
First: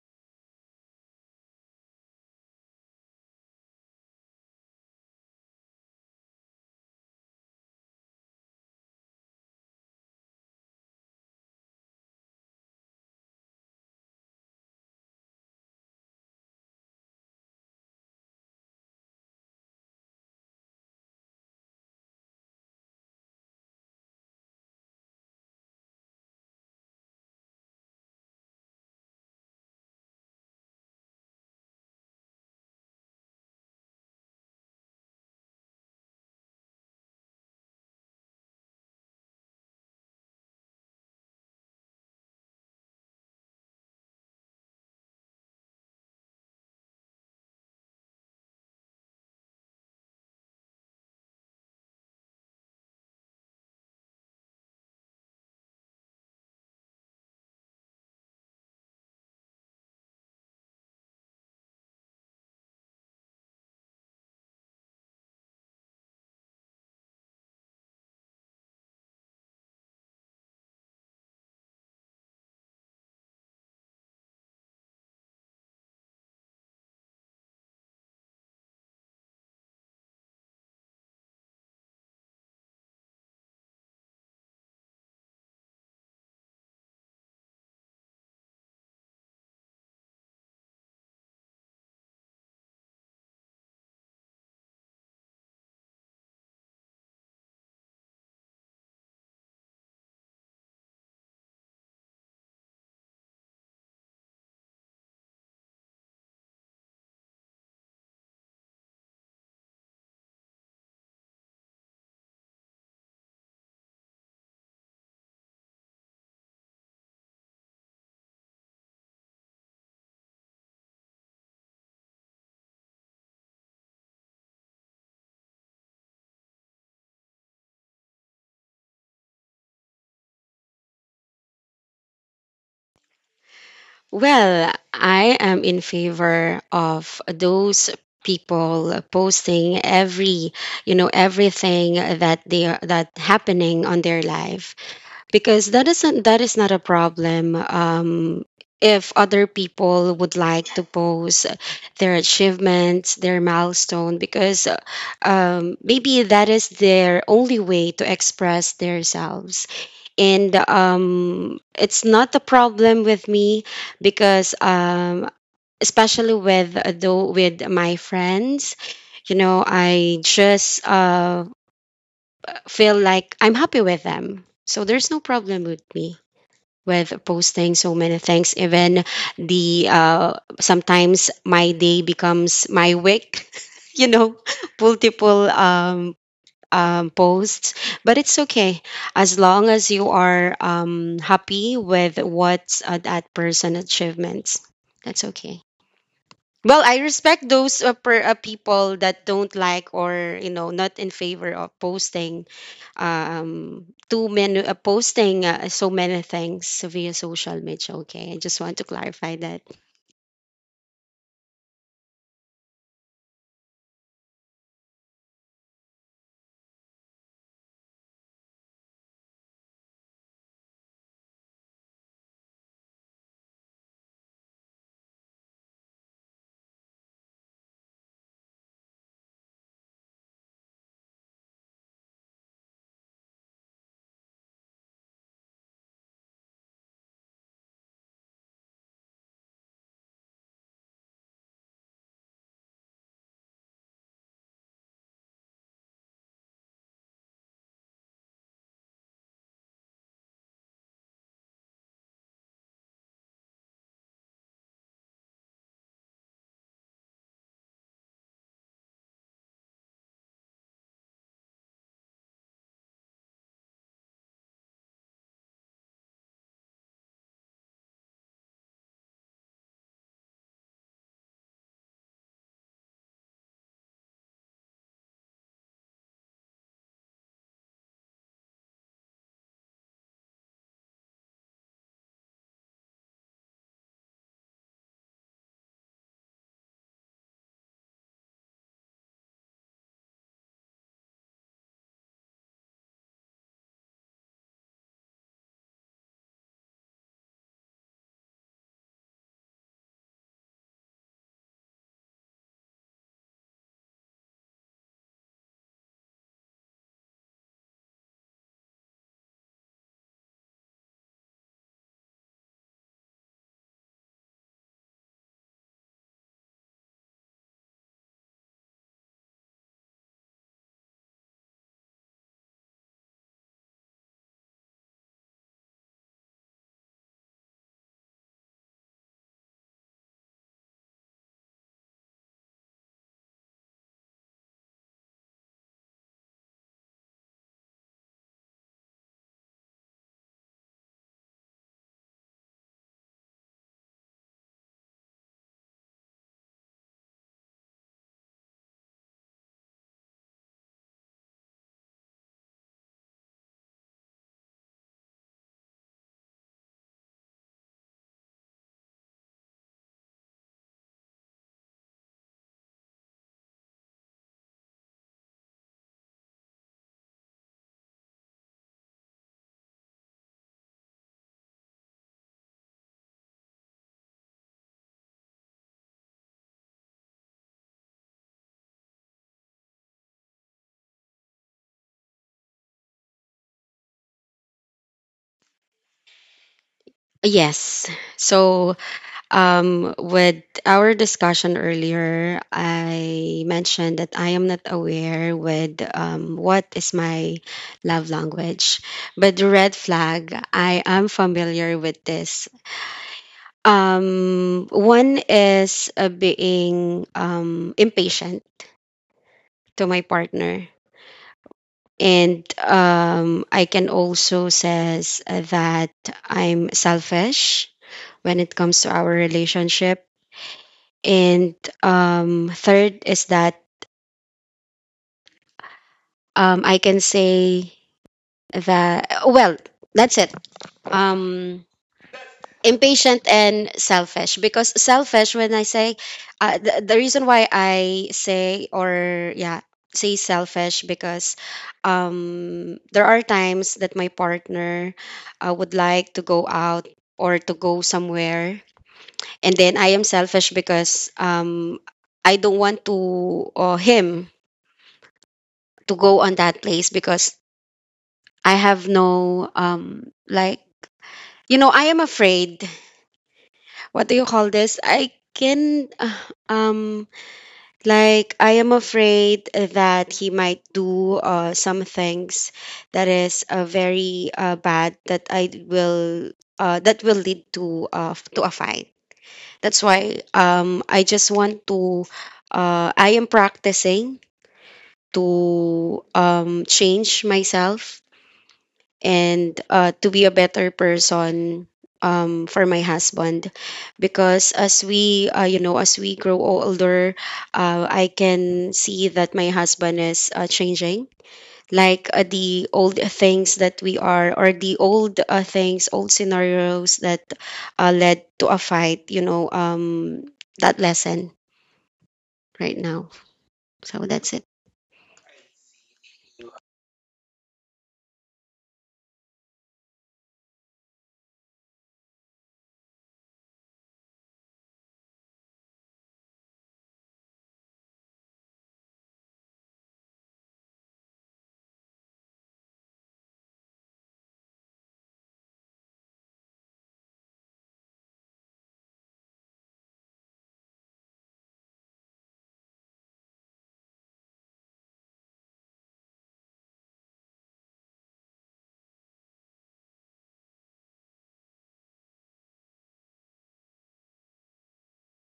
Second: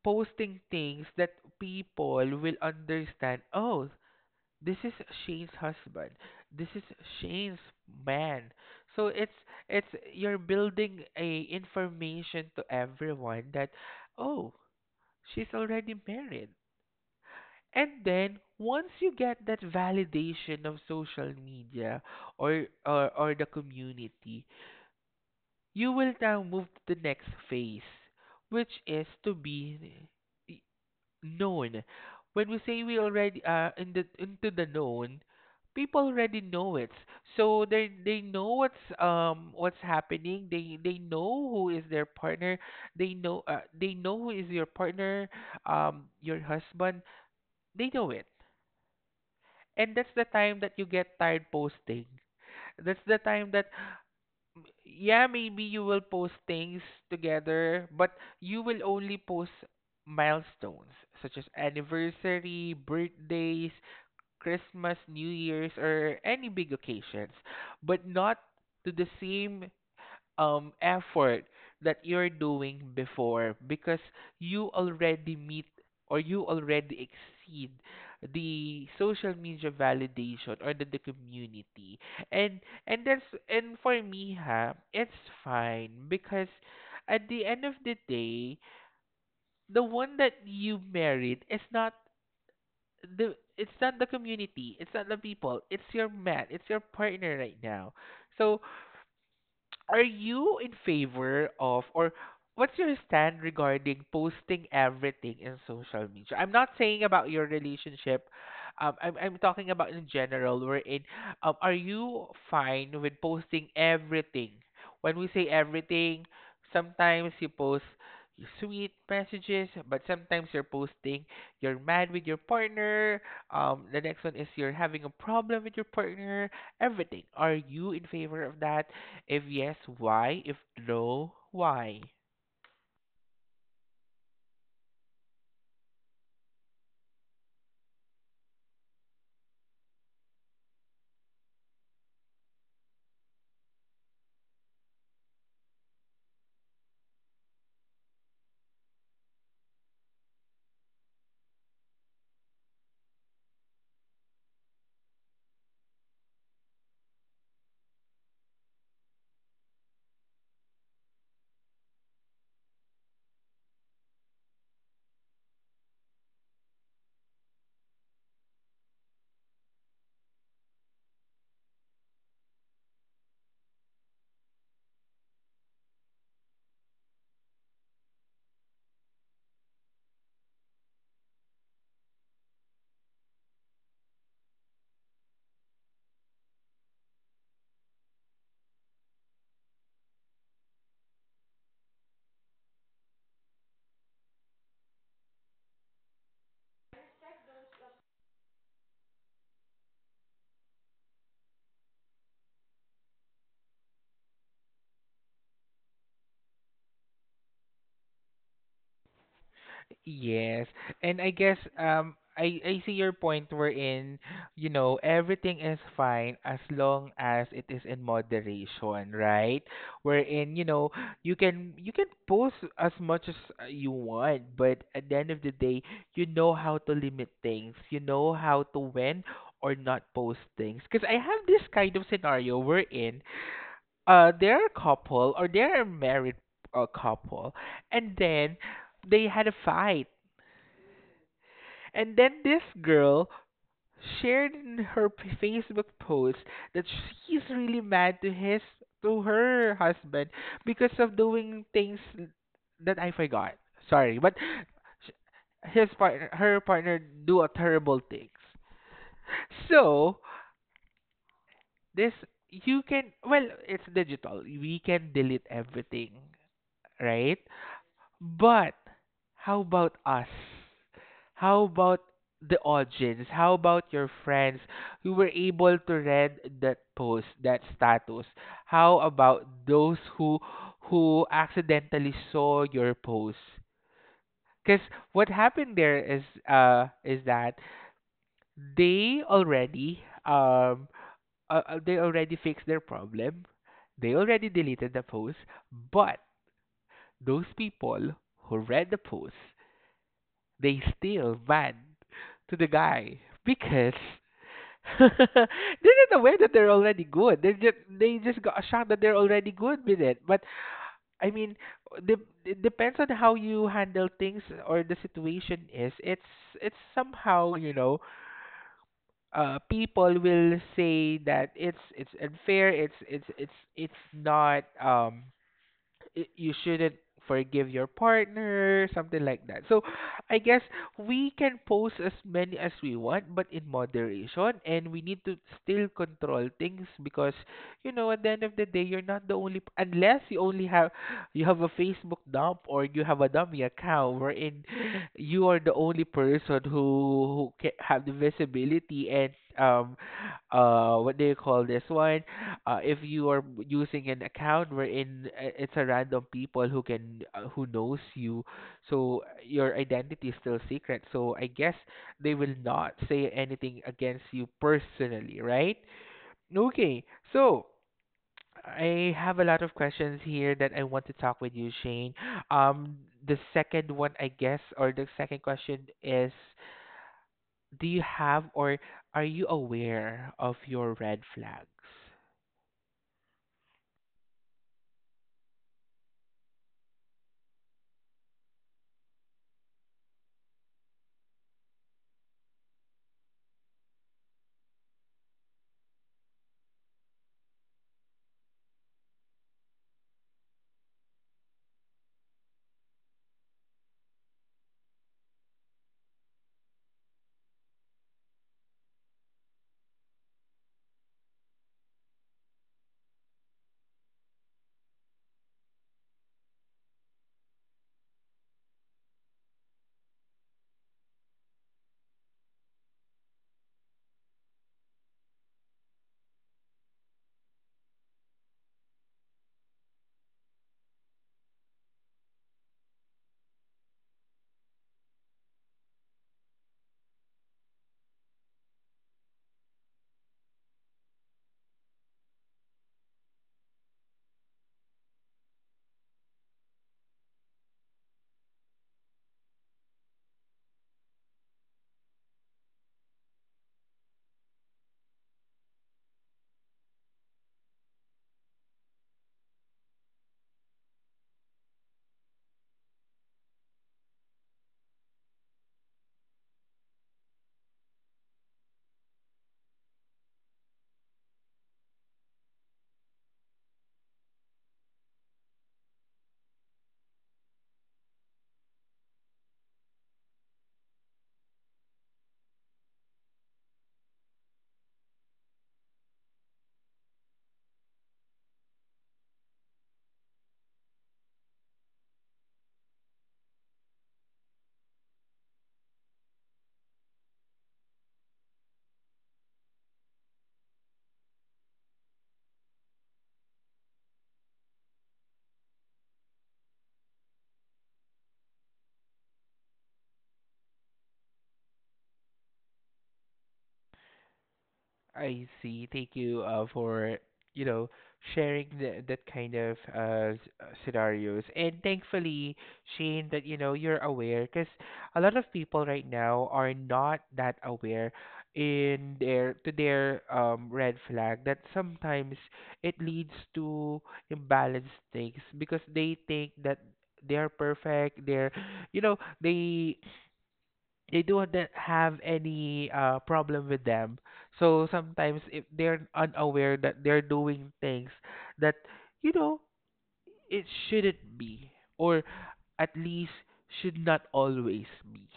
Speaker 1: posting things that people will understand. Oh, this is Shane's husband. This is Shane's man. So it's you're building a information to everyone that, oh, she's already married. And then once you get that validation of social media, or the community, you will now move to the next phase, which is to be i- known. When we say we already are in the into the known, people already know it. So they know what's happening. They know who is their partner. They know who is your partner, your husband. They know it. And that's the time that you get tired posting. That's the time that, yeah, maybe you will post things together, but you will only post milestones such as anniversary, birthdays, Christmas, New Year's, or any big occasions, but not to the same effort that you're doing before, because you already meet or you already exceed the social media validation or the community, and and that's and for me ha it's fine because at the end of the day, the one that you married is not the it's not the community, it's not the people, it's your man, it's your partner right now. So are you in favor of, or what's your stand regarding posting everything in social media? I'm not saying about your relationship. I'm talking about in general. We're in. Are you fine with posting everything? When we say everything, sometimes you post your sweet messages, but sometimes you're posting you're mad with your partner. The next one is you're having a problem with your partner, everything. Are you in favor of that? If yes, why? If no, why?
Speaker 2: Well, I am in favor of those people posting you know, everything that they that happening on their life, because that is not a problem. If other people would like to post their achievements, their milestone, because maybe that is their only way to express themselves. And it's not a problem with me, because especially with though with my friends, you know, I just feel like I'm happy with them, so there's no problem with me with posting so many things. Even the sometimes my day becomes my week. <laughs> You know, <laughs> multiple posts, but it's okay, as long as you are happy with what that person achievements. That's okay. Well, I respect those people that don't like, or you know, not in favor of posting too many posting so many things via social media. Okay, I just want to clarify that.
Speaker 1: Yes, and I guess I see your point wherein you know everything is fine as long as it is in moderation, right? Wherein you know you can post as much as you want, but at the end of the day, you know how to limit things. You know how to when or not post things. Because I have this kind of scenario wherein they're a couple or they're a married couple, and then they had a fight, and then this girl shared in her Facebook post that she's really mad to his to her husband because of doing things that I forgot, sorry, but sh- his partner her partner do a terrible things. So this you can, well, it's digital, we can delete everything, right? But how about us? How about the audience? How about your friends who were able to read that post, that status? How about those who accidentally saw your post? Because what happened there is that they already um they already fixed their problem. They already deleted the post, but those people who read the post, they still vent to the guy because <laughs> this is a way that they're already good. They just got a shock that they're already good with it. But I mean, de- it depends on how you handle things or the situation is. It's somehow you know, people will say that it's unfair. It's not you shouldn't forgive your partner, something like that. I guess we can post as many as we want, but in moderation, and we need to still control things because, you know, at the end of the day, you're not the only unless you have a Facebook dump or you have a dummy account wherein you are the only person who can have the visibility and what do you call this one? If you are using an account wherein it's a random people who can who knows you, so your identity is still secret. So I guess they will not say anything against you personally, right? Okay, so I have a lot of questions here that I want to talk with you, Shane. Um, the second one, I guess, or the second question is, do you have or are you aware of your red flags?
Speaker 2: Yes. So, with our discussion earlier, I mentioned that I am not aware with what is my love language, but the red flag, I am familiar with this. One is being impatient to my partner. And I can also says that I'm selfish when it comes to our relationship. And third is that I can say that, well, that's it. Um, Impatient and selfish, because selfish when I say, the reason why I say, or yeah, say selfish, because there are times that my partner would like to go out or to go somewhere, and then I am selfish, because I don't want to, or him, to go on that place, because I have no you know, I am afraid, what do you call this? I can, <sighs> um, like, I am afraid that he might do some things that is very bad, that I will, that will lead to to a fight. That's why I just want to, I am practicing to change myself and to be a better person for my husband, because as we, you know, as we grow older, I can see that my husband is changing, like, the old things that we are, or the old things, old scenarios that led to a fight, you know, that lesson right now. So that's it.
Speaker 1: I see. Thank you for, you know, sharing that kind of scenarios. And thankfully, Shane, that, you know, you're aware because a lot of people right now are not that aware in their to their red flag that sometimes it leads to imbalanced things because they think that they're perfect, they're, you know, they they don't that have any problem with them. So sometimes if they're unaware that they're doing things that, you know, it shouldn't be, or at least should not always be.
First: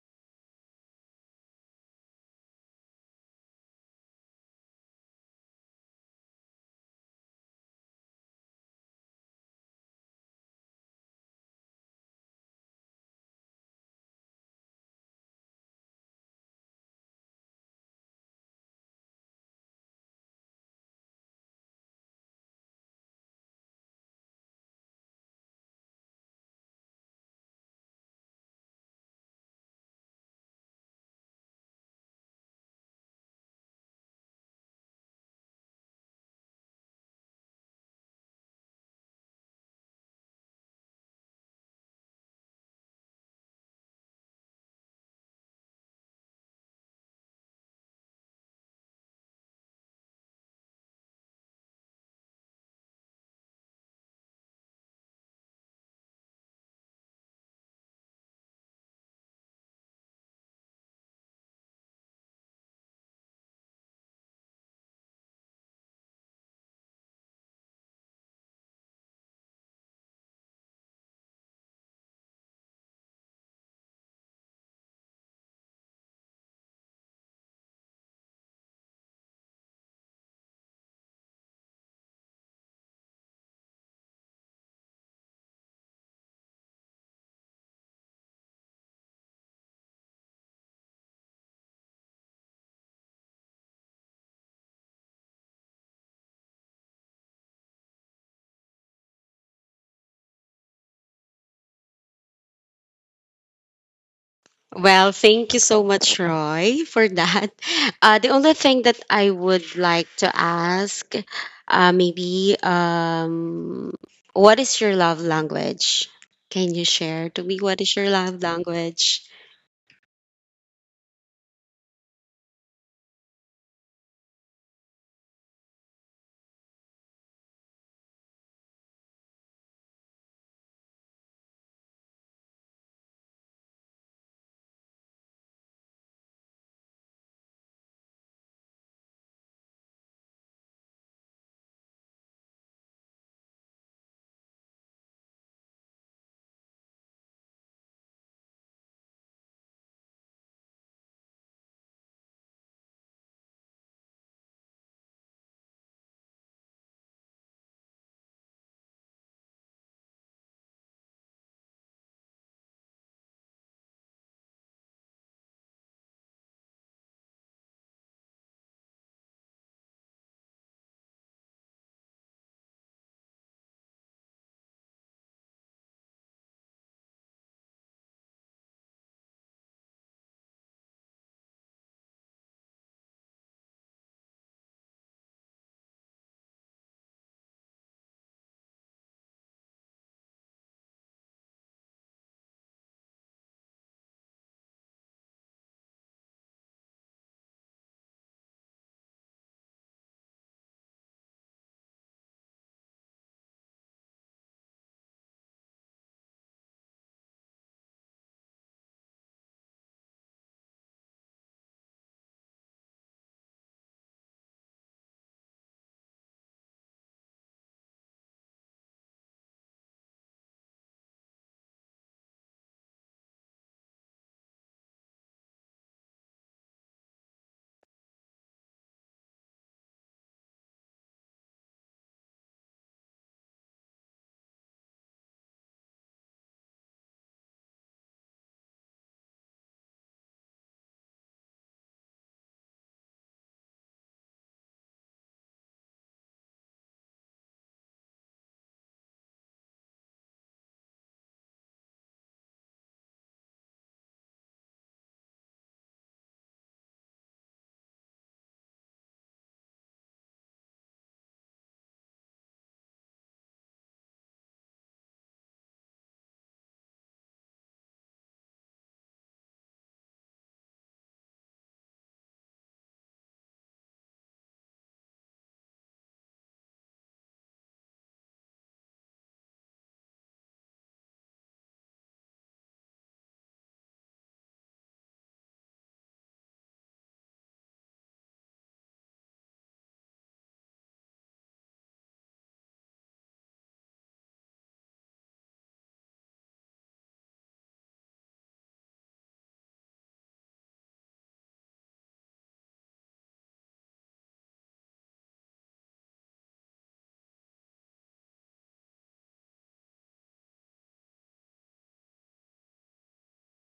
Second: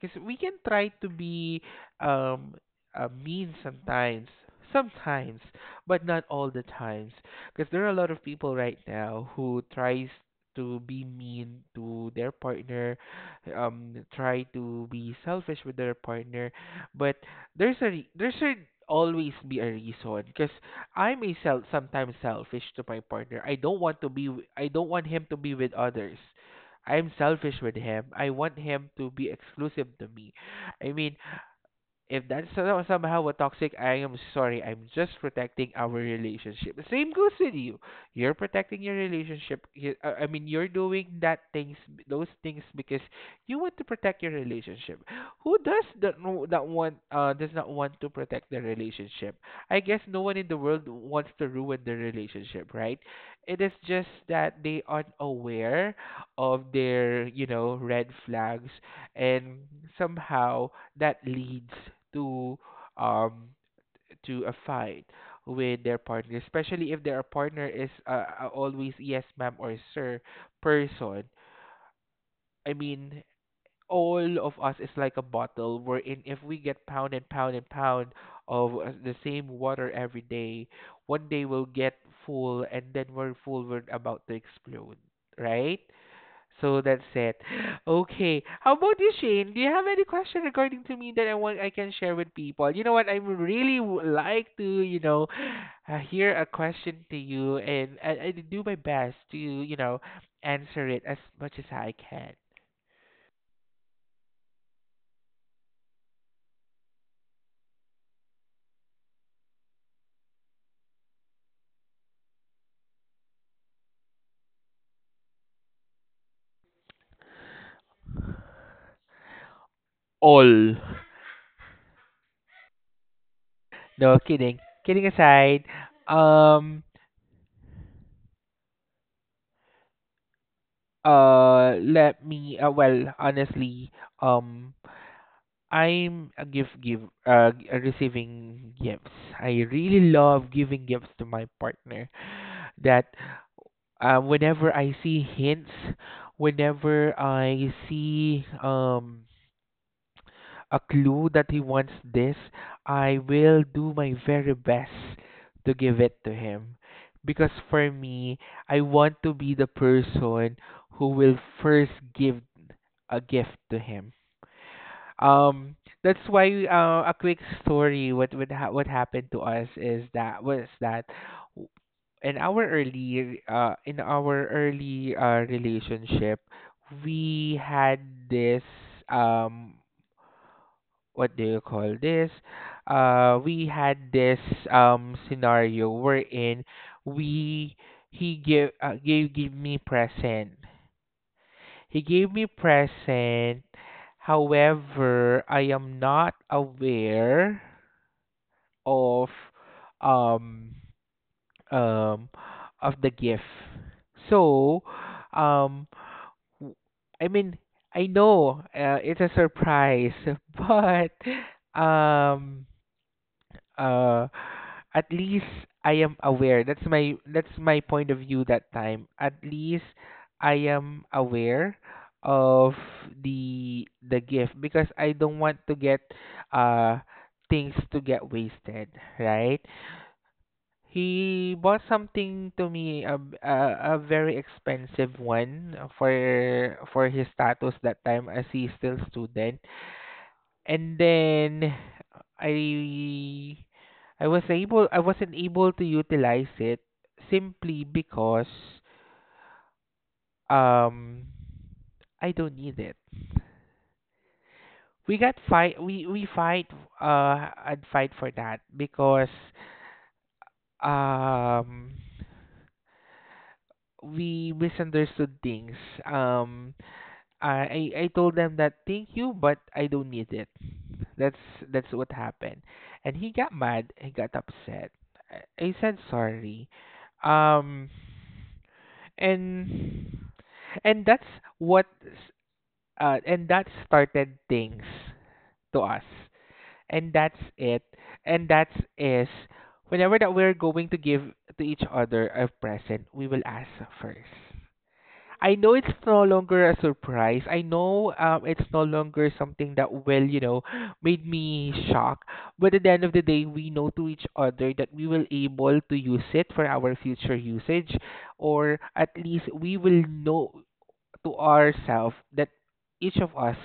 Speaker 1: Because we can try to be um, mean sometimes, sometimes, but not all the times. Because there are a lot of people right now who tries to be mean to their partner, try to be selfish with their partner, but there should always be a reason. Because I myself sometimes selfish to my partner. I don't want to be I don't want him to be with others. I'm selfish with him. I want him to be exclusive to me. I mean, if that's somehow a toxic, I am sorry. I'm just protecting our relationship. Same goes with you. You're protecting your relationship. I mean, you're doing those things because you want to protect your relationship. Who does that? No- That want does not want to protect their relationship. I guess no one in the world wants to ruin their relationship, right? It is just that they aren't aware of their, you know, red flags and somehow that leads to um to a fight with their partner, especially if their partner is always yes ma'am or sir person. I mean, all of us is like a bottle wherein if we get pound and pound and pound of the same water every day, one day we'll get full and then we're full, we're about to explode, right? So that's it. Okay. How about you, Shane? Do you have any question regarding to me that I can share with people? You know what? I would really like to, you know, hear a question to you, and I do my best to, you know, answer it as much as I can.
Speaker 2: Well, thank you so much, Roy, for that. <laughs> The only thing that I would like to ask, uh, maybe, um, what is your love language? Can you share to me what is your love language?
Speaker 1: All. No kidding. Kidding aside, um, let me. Well, honestly, um. I'm a receiving gifts. I really love giving gifts to my partner. That Whenever I see hints, whenever I see a clue that he wants this, I will do my very best to give it to him. Because for me, I want to be the person who will first give a gift to him. Um, that's why a quick story. What happened to us is that w- in our early relationship, we had this um what do you call this? We had this scenario wherein we he give gave gave me present, he gave me present. However, I am not aware of um um of the gift. So, um w- I mean, I know it's a surprise, <laughs> but um uh at least I am aware. That's my point of view that time. At least I am aware of the gift because I don't want to get uh things to get wasted, right? He bought something to me a very expensive one for his status that time as he's still student, and then I I wasn't able to utilize it simply because um I don't need it. We got fight we fight and fight for that because um we misunderstood things. Um I told them that thank you but I don't need it. That's that's what happened. And he got mad, he got upset. I said sorry. Um and and what s- that started things to us. And that's it. And that's is whenever that we're going to give to each other a present, we will ask first. I know it's no longer a surprise. I know it's no longer something that will, you know, <gasps> made me shocked. But at the end of the day, we know to each other that we will able to use it for our future usage, or at least we will know to ourselves that each of us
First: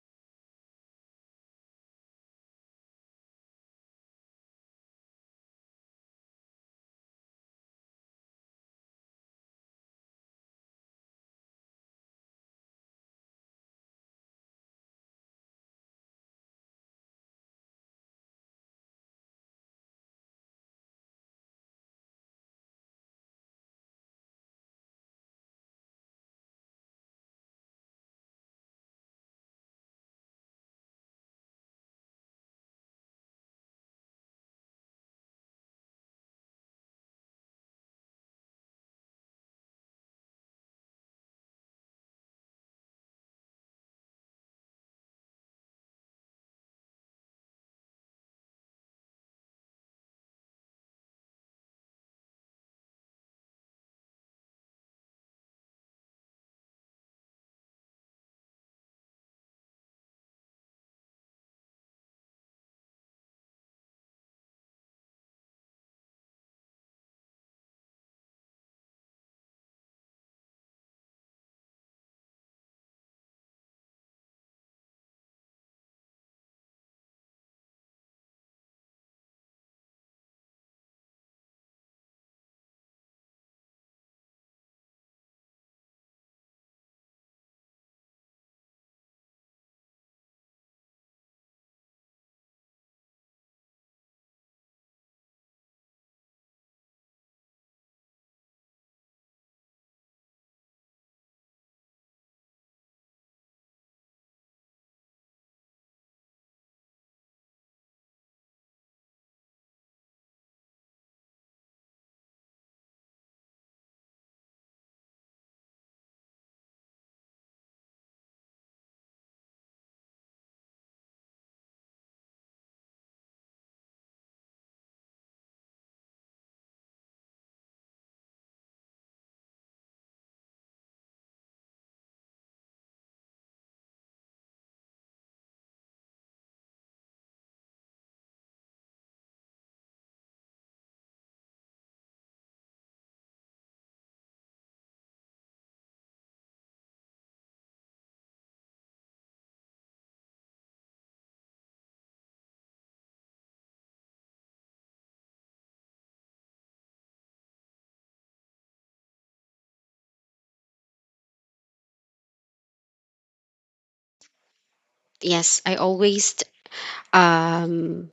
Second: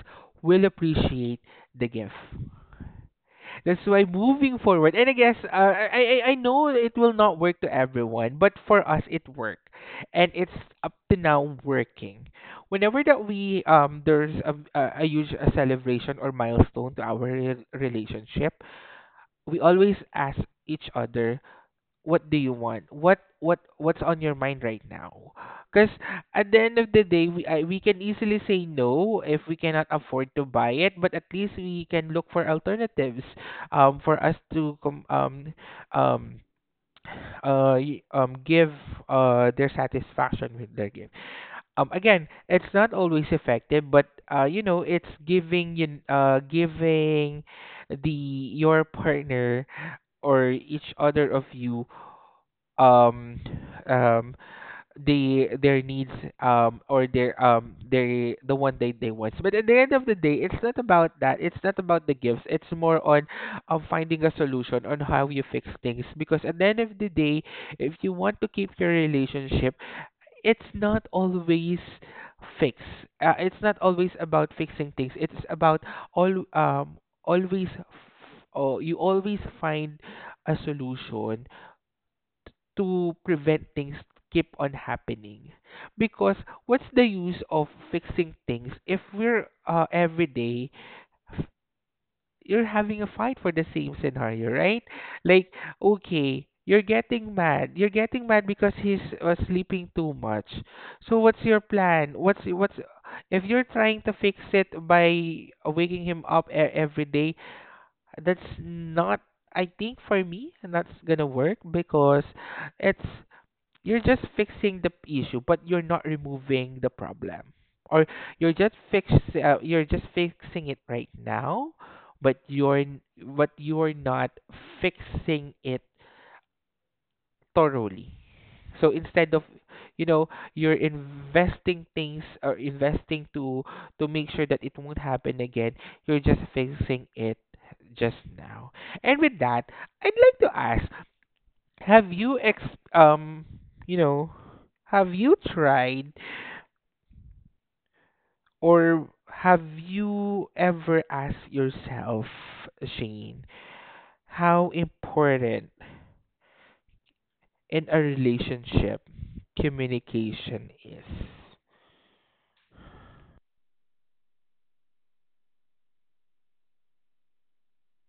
Speaker 1: will appreciate the gift. That's why moving forward, and I guess I know it will not work to everyone, but for us it worked, and it's up to now working. Whenever that we there's a huge a celebration or milestone to our relationship, we always ask each other what do you want, what's on your mind right now, because at the end of the day we can easily say no if we cannot afford to buy it, but at least we can look for alternatives for us to um give their satisfaction with their gift. Again, it's not always effective, but you know, it's giving you giving the your partner or each other of you um um the their needs, or their the one they want. But at the end of the day, it's not about that, it's not about the gifts, it's more on finding a solution on how you fix things, because at the end of the day, if you want to keep your relationship, it's not always fix it's not always about fixing things, it's about all always f- oh, you always find a solution to prevent things keep on happening, because what's the use of fixing things if we're every day, f- you're having a fight for the same scenario, right? Like, okay, you're getting mad because he's sleeping too much. So what's your plan? What's If you're trying to fix it by waking him up every day, that's not, I think for me, that's gonna work, because it's you're just fixing the issue, but you're not removing the problem, or you're just fix you're just fixing it right now, but you're n- but you're not fixing it thoroughly. So instead of, you know, you're investing things or investing to make sure that it won't happen again, you're just fixing it just now. And with that, I'd like to ask, have you ex um you know, have you tried or have you ever asked yourself, Shane, how important in a relationship communication is?
Speaker 2: Yes, I always, um,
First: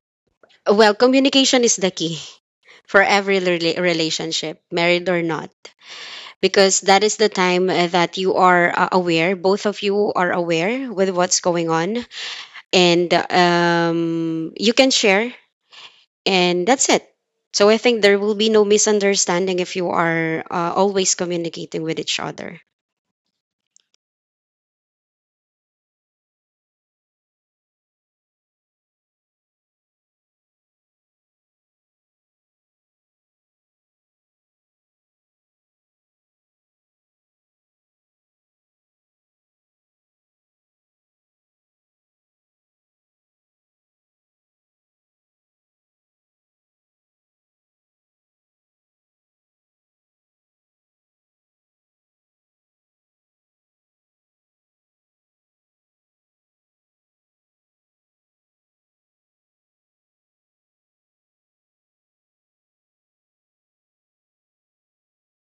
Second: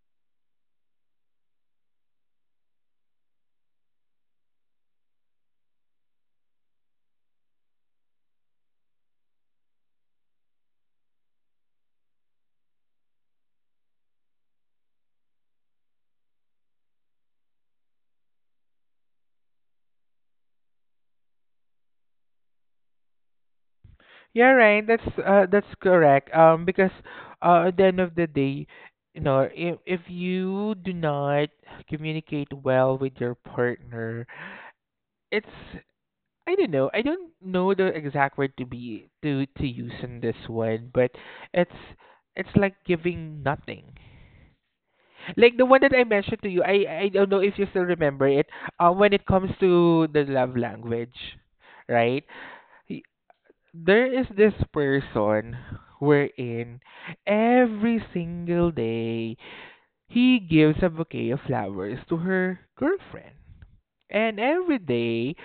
Speaker 2: communication is the key <laughs> for every relationship, married or not, because that is the time that you are aware, both of you are aware with what's going on. And you can share, and that's it. So I think there will be no misunderstanding if you are always communicating with each other.
Speaker 1: Yeah, right. That's correct. Because at the end of the day, you know, if you do not communicate well with your partner, it's I don't know. I don't know the exact word to be to use in this one, but it's it's like giving nothing. Like the one that I mentioned to you, I don't know if you still remember it. When it comes to the love language, right? Y- There is this person wherein every single day he gives a bouquet of flowers to her girlfriend. And every day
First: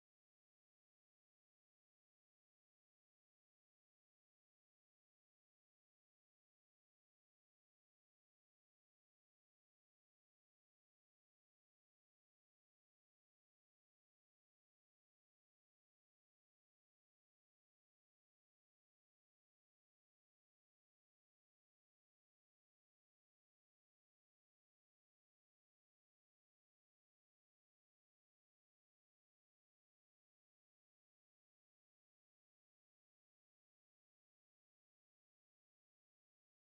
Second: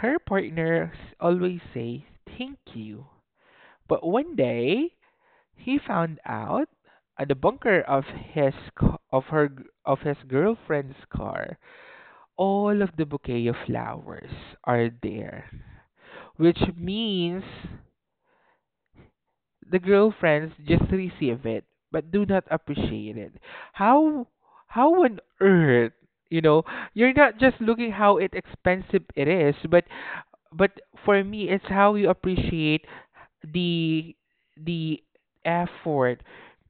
Speaker 1: her partner always says thank you. But one day, he found out at the bunker of his girlfriend's car, all of the bouquet of flowers are there, which means the girlfriends just receive it but do not appreciate it. How how on earth, you know, you're not just looking how it expensive it is, but for me it's how you appreciate the the effort,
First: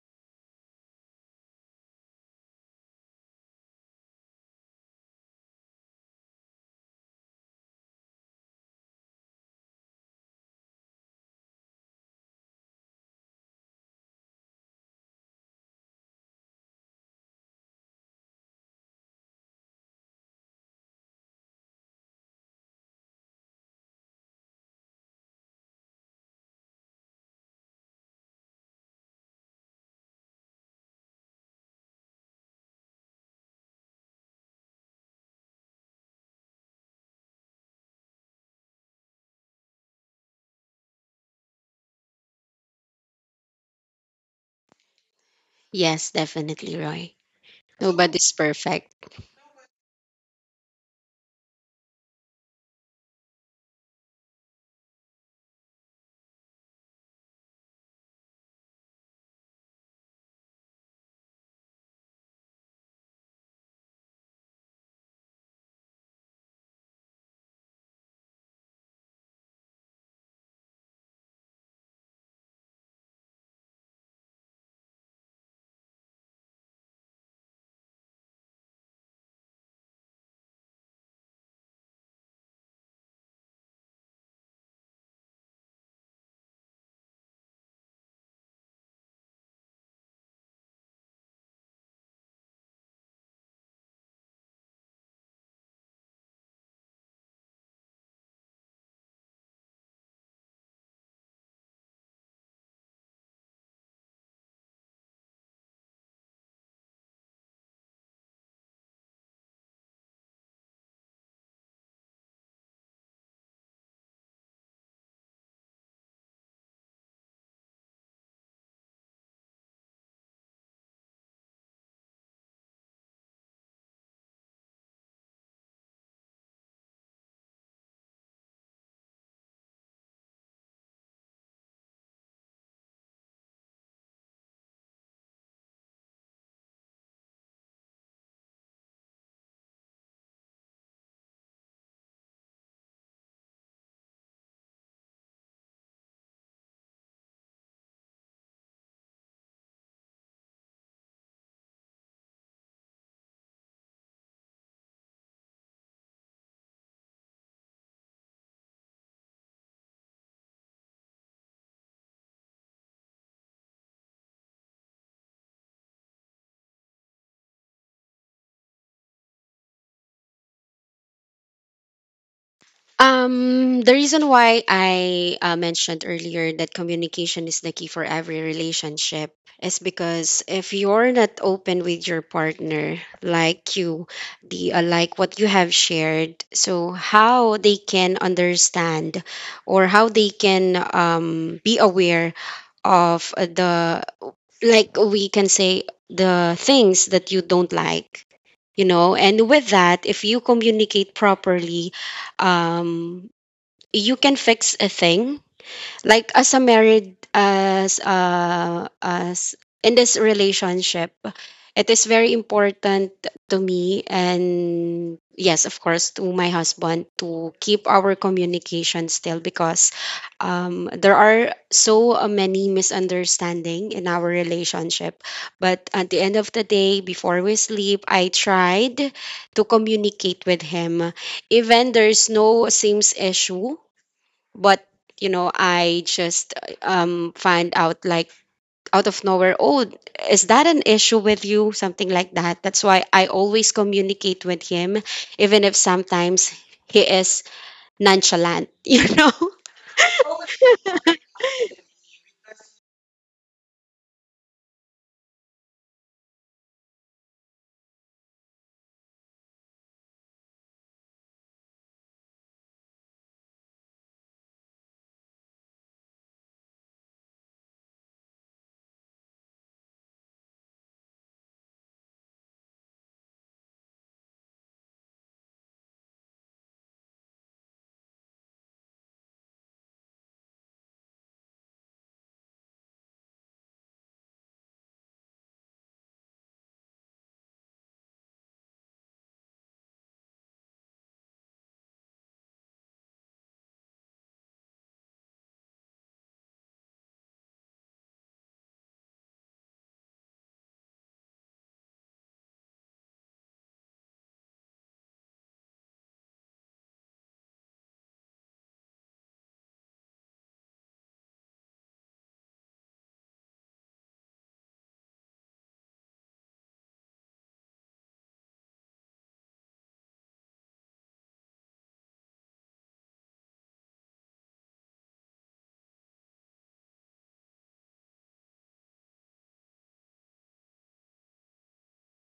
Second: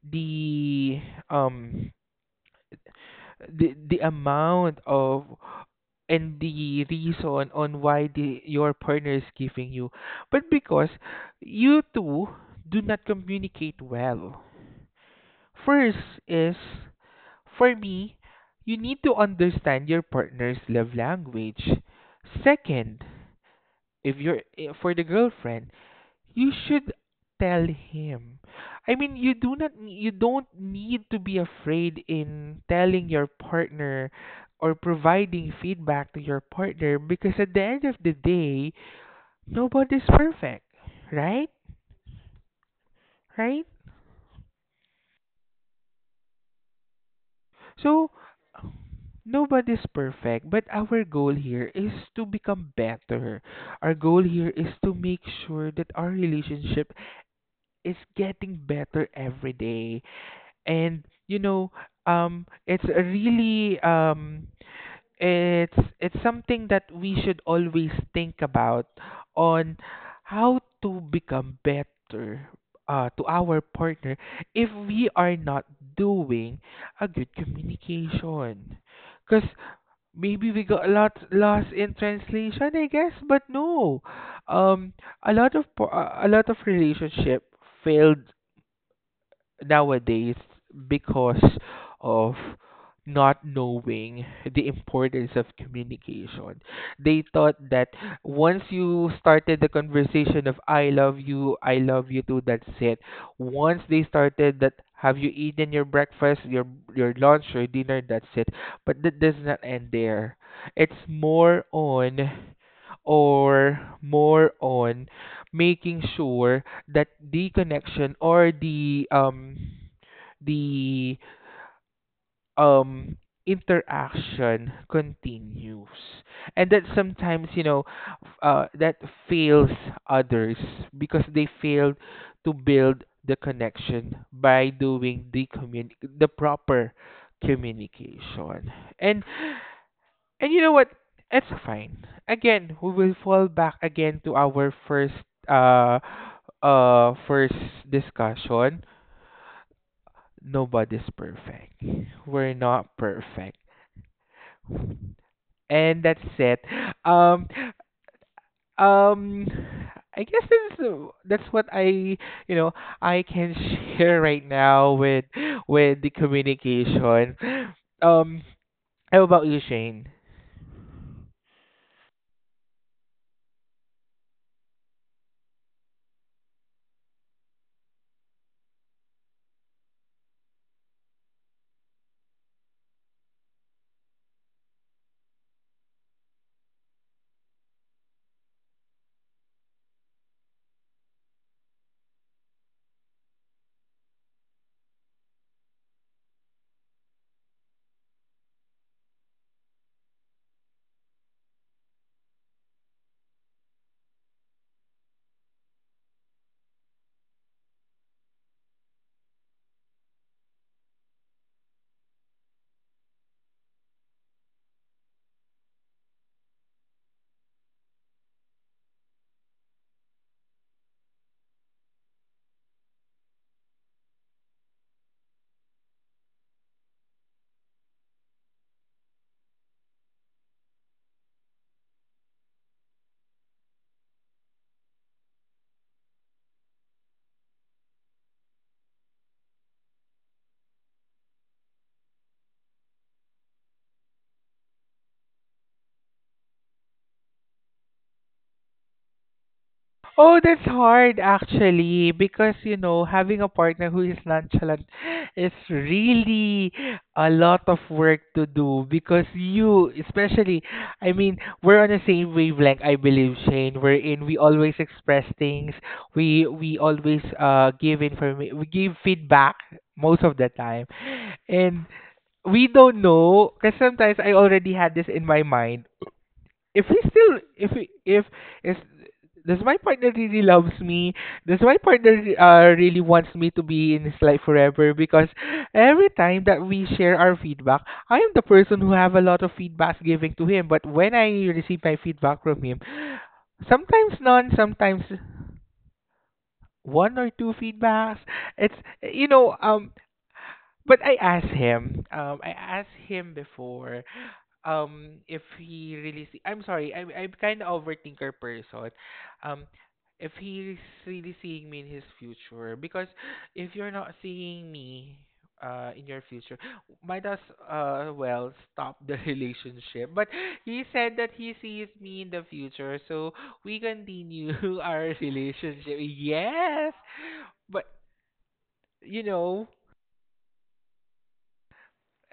Speaker 1: the um the amount of and the reason on why the your partner is giving you, but because you two do not communicate well. First is for me, you need to understand your partner's love language. Second, if you're for the girlfriend, you should tell him. I mean, you do not you don't need to be afraid in telling your partner or providing feedback to your partner, because at the end of the day, nobody's perfect, right? Right?
Speaker 2: Yes, definitely, Roy.
Speaker 1: So
Speaker 2: Nobody's perfect.
Speaker 1: nobody's perfect, but our goal here is to become better. Our goal here is to make sure that our relationship is getting better every day. And it's a really it's something that we should always think about on how to become better to our partner if we are not doing a good communication because maybe we got a lot lost in translation, I guess. But no um a lot of a lot of relationship failed nowadays because of not knowing the importance of communication. They thought that once you started the conversation of "I love you, I love you too," that's it. Once they started that "have you eaten your breakfast, your lunch or dinner," that's it. But that does not end there. It's more on or more on making sure that the connection or the the um interaction continues. And that sometimes, you know, that fails others because they failed to build the connection by doing the the proper communication. And and you know what it's fine. Again, we will fall back again to our first uh first discussion: nobody's perfect. We're not perfect. And that's it. Um um I guess that's what I, you know I can <laughs> share right now with the communication. Um, how about you, Shane?
Speaker 2: The reason why I mentioned earlier that communication is the key for every relationship is because if you're not open with your partner, like you, the like what you have shared, so how they can understand, or how they can be aware of the like we can say the things that you don't like, you know. And with that, if you communicate properly, um you can fix a thing, like as a married, as in this relationship. It is very important to me, and yes, of course, to my husband, to keep our communication still, because there are so many misunderstanding in our relationship, but at the end of the day, before we sleep, I tried to communicate with him, even there's no seems issue. But you know, I just find out, like, out of nowhere, oh, is that an issue with you, something like that. That's why I always communicate with him, even if sometimes he is nonchalant. <laughs> You know.
Speaker 1: Oh, that's hard actually, because, you know, having a partner who is nonchalant is really a lot of work to do. Because you, especially, I mean, we're on the same wavelength, I believe, Shane, wherein we always express things. We always give information, we give feedback most of the time. And we don't know, because sometimes I already had this in my mind, if he still if he, if is does my partner really loves me, does my partner really wants me to be in his life forever? Because every time that we share our feedback, I am the person who have a lot of feedbacks giving to him, but when I receive my feedback from him, sometimes none, sometimes one or two feedbacks. It's, you know, but I asked him, I asked him before, um, if he really see I'm sorry, I'm kinda overthinker person. Um, if he's really seeing me in his future. Because if you're not seeing me in your future, might as well stop the <laughs> relationship. But he said that he sees me in the future, so we continue <laughs> our relationship. Yes. But, you know,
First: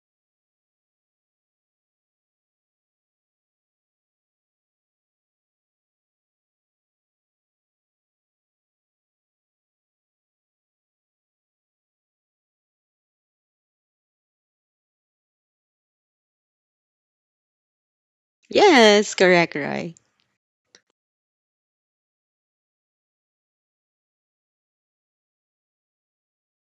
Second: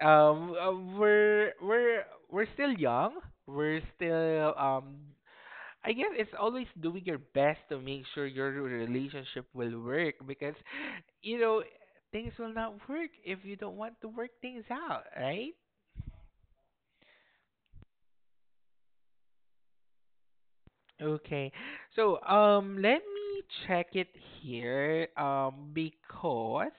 Speaker 1: um uh, we're we're we're still young, we're still um, I guess it's always doing your best to make sure your relationship will work. Because, you know, things will not work if you don't want to work things out, right?
Speaker 2: Yes, correct, Roy.
Speaker 1: Okay. So, let me check it here, because,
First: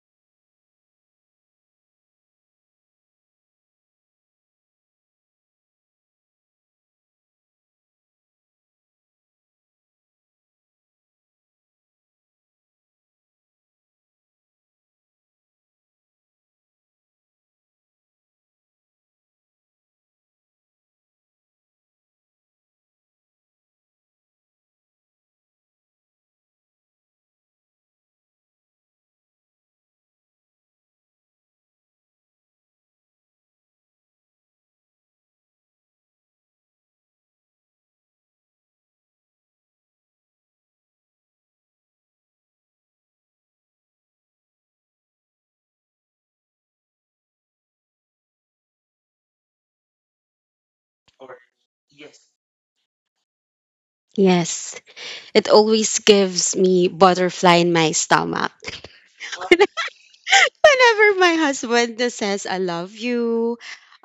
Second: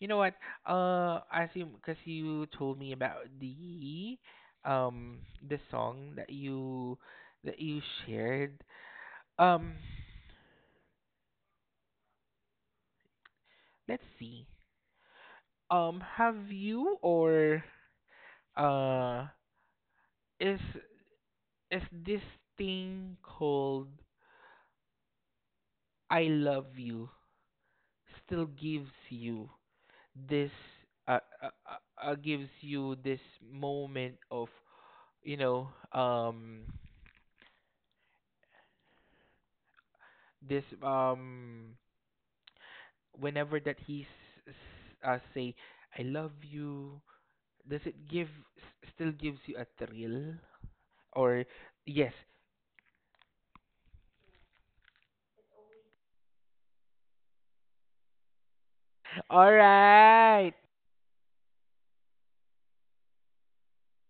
Speaker 1: you know what, as you, because you told me about um, the song that you shared, um, let's see. Have you or uh, is is this thing called "I love you" still this gives you this moment of, you know, this whenever that he say "I love you," does it give still gives you a thrill or? Yes.
Speaker 2: Yes, it always gives me butterfly in my stomach. <laughs>
Speaker 1: All right.
Speaker 2: Whenever my husband says I love you,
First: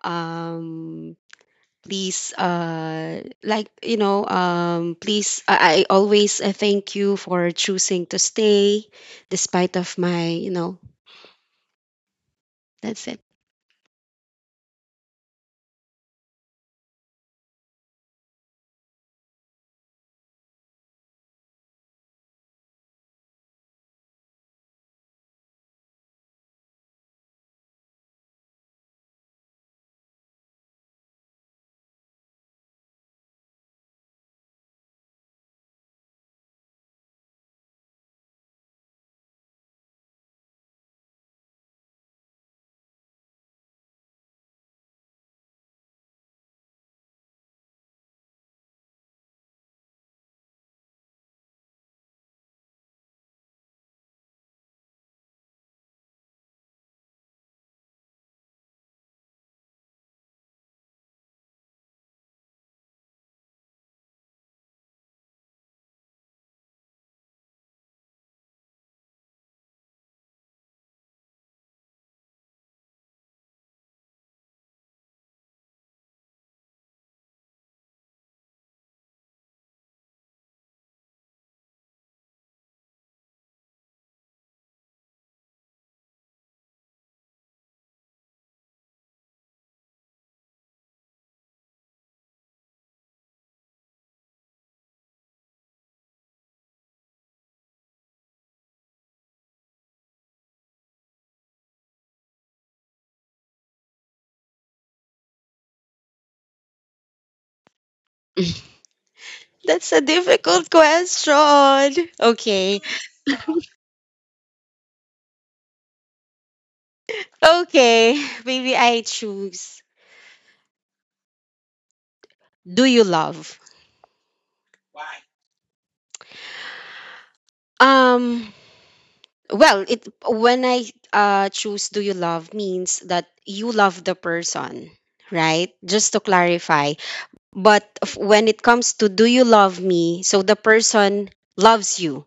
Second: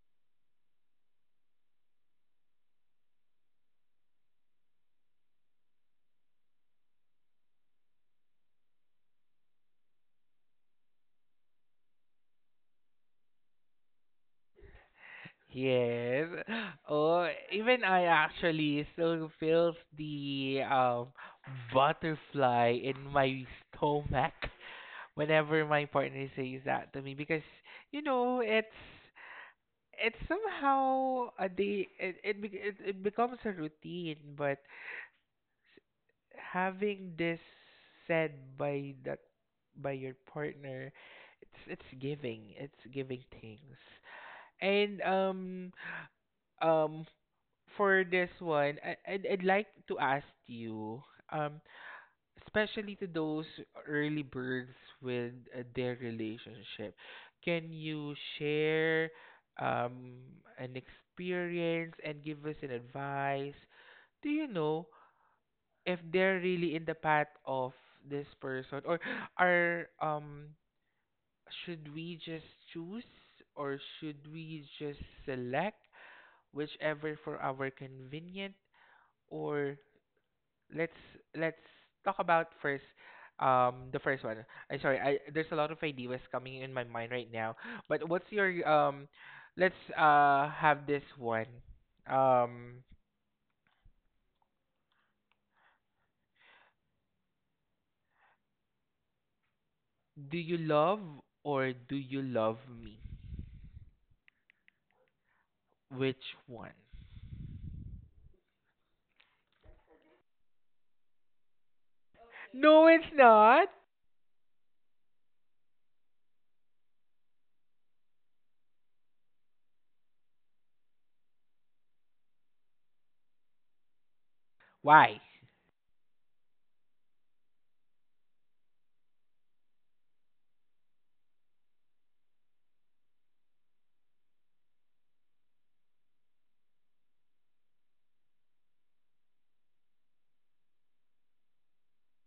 Speaker 2: um please like you know, please I always thank you for choosing to stay despite of my, you know, that's it.
Speaker 1: Yes. Oh, even I actually still feels the butterfly in my stomach whenever my partner says that to me. Because, you know, it's somehow a day, it becomes a routine. But having this said by that, by your partner, it's giving, it's giving things. And um for this one, I'd like to ask you, um, especially to those early birds with their relationship, can you share, um, an experience and give us an advice? Do you know if they're really in the path of this person, or are, should we just choose, or should we just select whichever for our convenient? Or let's let's talk about first the first one. I'm sorry, I there's a lot of ideas coming in my mind right now. But what's your um, let's have this one. Um, do you love, or do you love me? Which one?
Speaker 2: <laughs> That's a difficult question. Okay.
Speaker 1: No, it's not.
Speaker 2: Okay. <laughs> Maybe I choose do you love.
Speaker 1: Why?
Speaker 2: um well, it, when I choose do you love means that you love the person, right? Just to clarify. But when it comes to do you love me, so the person loves you,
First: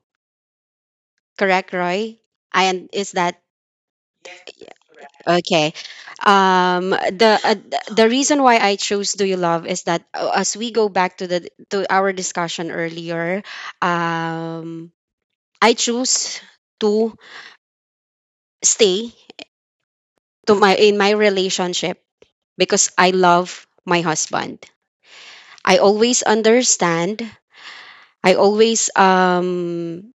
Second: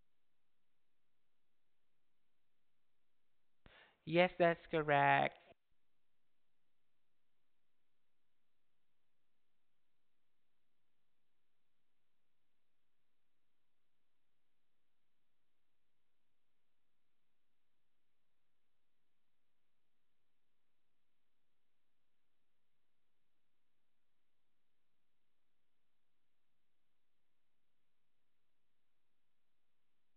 Speaker 2: correct, Roy? And is that
Speaker 1: Yes, that's correct.
Speaker 2: okay? Um, the uh, the reason why I chose do you love is that, as we go back to the to our discussion earlier, um, I choose to stay to my in my relationship because I love my husband. I always understand. I always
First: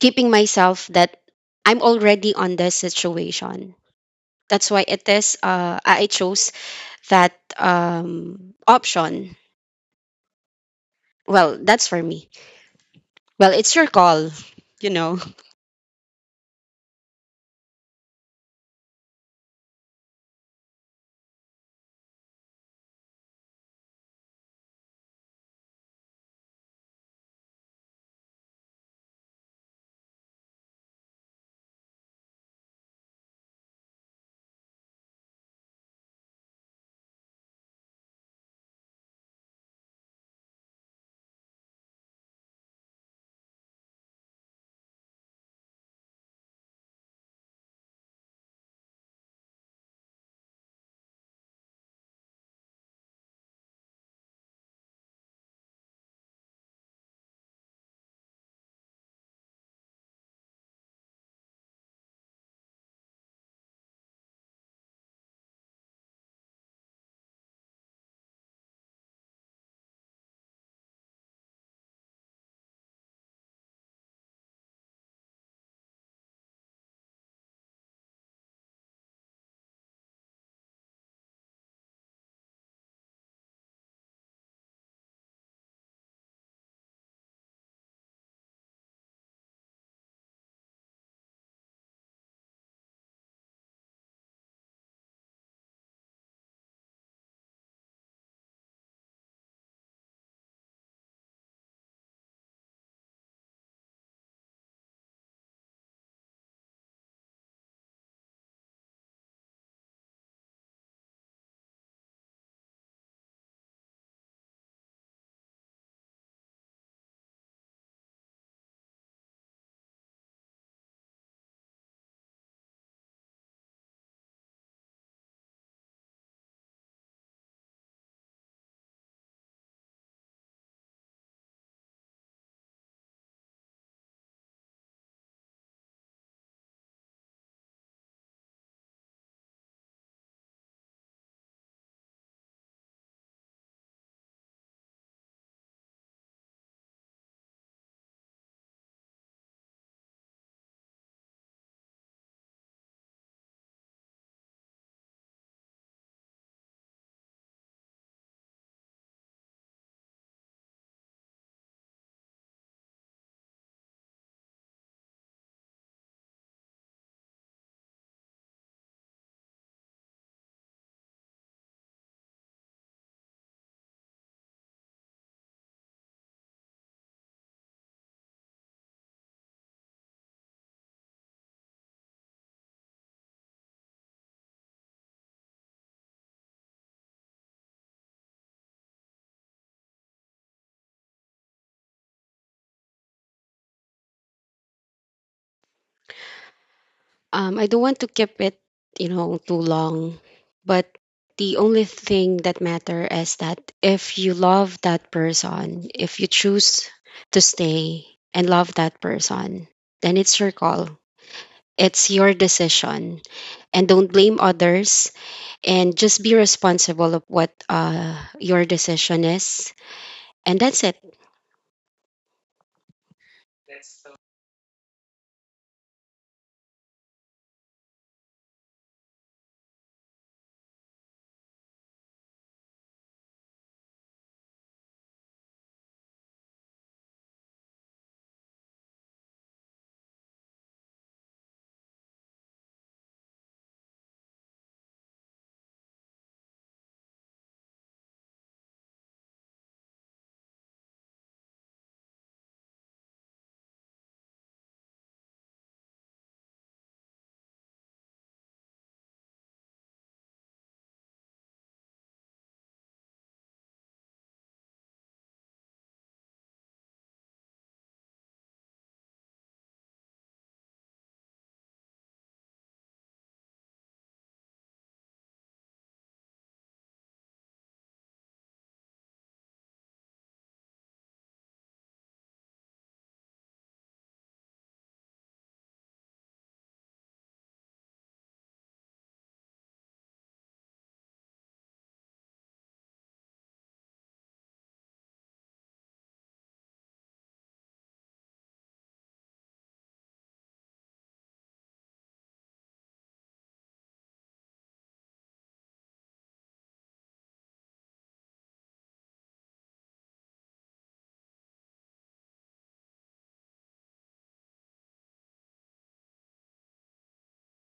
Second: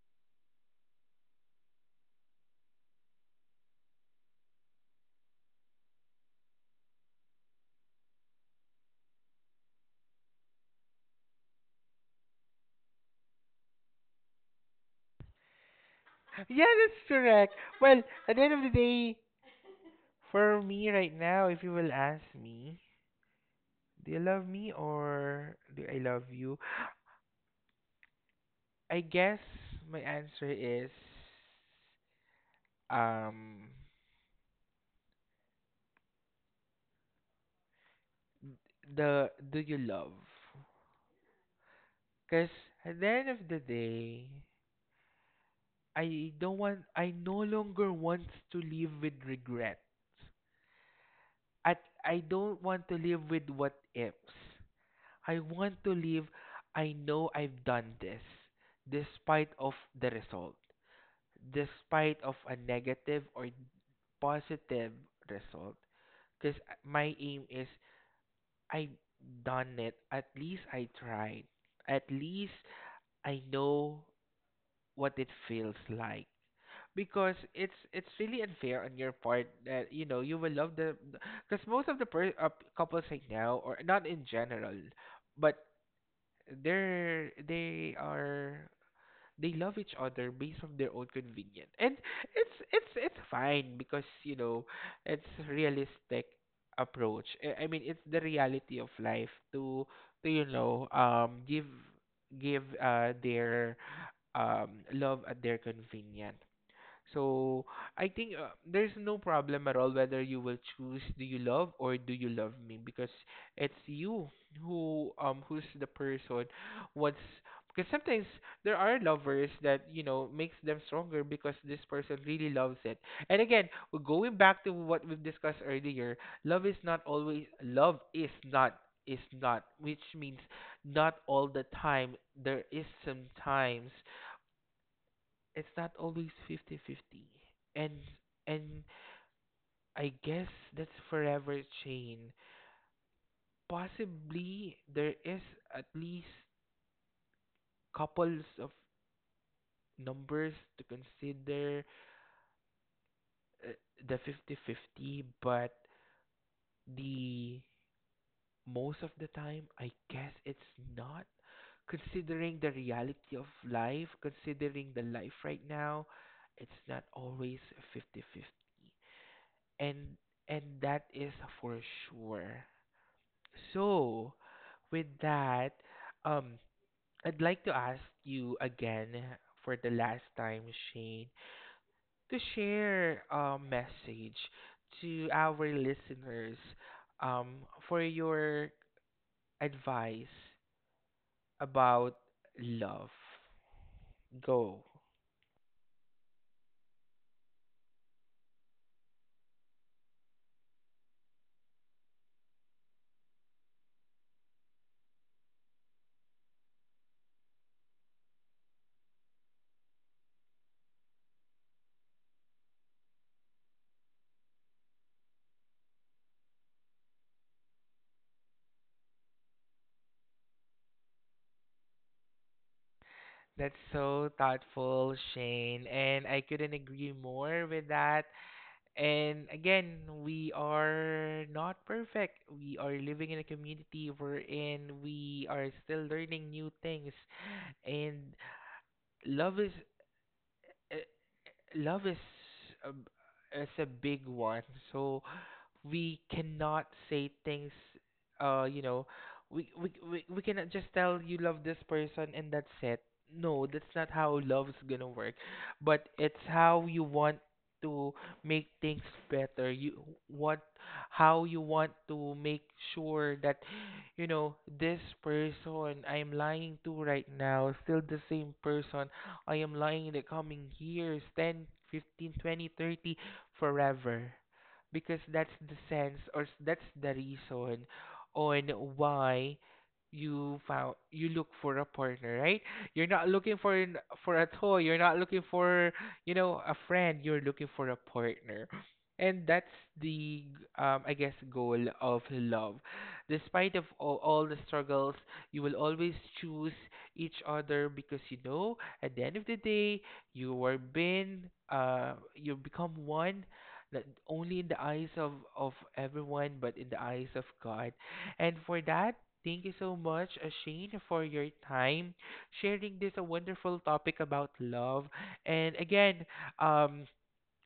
Speaker 2: keeping myself that I'm already on this situation. That's why it is, I chose that option. Well, that's for me. Well, it's your call, you know. <laughs>
Speaker 1: Yeah, that's correct. Well, at the end of the day, for me right now, if you will ask me, do you love me or do I love you? I guess my answer is um the "do you love?" Cause at the end of the day, I no longer want to live with regret. At I don't want to live with what ifs. I want to live I know I've done this despite of the result. Despite of a negative or positive result. Cause my aim is I've done it. At least I tried. At least I know what it feels like. Because it's really unfair on your part that, you know, you will love the, because most of the couples right now or not in general, but they're they are they love each other based on their own convenience. And it's it's fine, because, you know, it's realistic approach. I mean, it's the reality of life to, you know, um, give their love at their convenience. So I think, there's no problem at all whether you will choose "do you love" or "do you love me," because it's you who, um, who's the person, what's, because sometimes there are lovers that, you know, makes them stronger because this person really loves it. And again, going back to what we've discussed earlier, love is not always, love is not, is not, which means not all the time there is, sometimes it's not always 50-50. and and I guess that's forever chain. Possibly there is at least couples of numbers to consider, uh, the 50-50. But the most of the time, I guess it's not, considering the reality of life, considering the life right now, it's not always 50-50. and and that is for sure. So, with that, um, I'd like to ask you again for the last time, Shane, to share a message to our listeners, for your advice about love. Go.
Speaker 2: I don't want to keep it, you know, too long. But the only thing that matter is that if you love that person, if you choose to stay and love that person, then it's your call. It's your decision, and don't blame others, and just be responsible of what your decision is. And that's it.
Speaker 1: That's so thoughtful, Shane, and I couldn't agree more with that. And again, we are not perfect. We are living in a community wherein we are still learning new things. And love is, uh, love is a big one. So we cannot say things. You know, we cannot just tell you love this person and that's it. No, that's not how love's gonna work. But it's how you want to make things better. You what how you want to make sure that, you know, this person I'm lying to right now is still the same person I am lying in the coming years: 10, 15, 20, 30, forever. Because that's the sense, or that's the reason on why you found you look for a partner, right? You're not looking for for a toy, you're not looking for, you know, a friend, you're looking for a partner. And that's the, um, I guess, goal of love. Despite of all the struggles, you will always choose each other, because, you know, at the end of the day, you were been you become one, not only in the eyes of everyone, but in the eyes of God. And for that, thank you so much, Shane, for your time sharing this a wonderful topic about love. And again, um,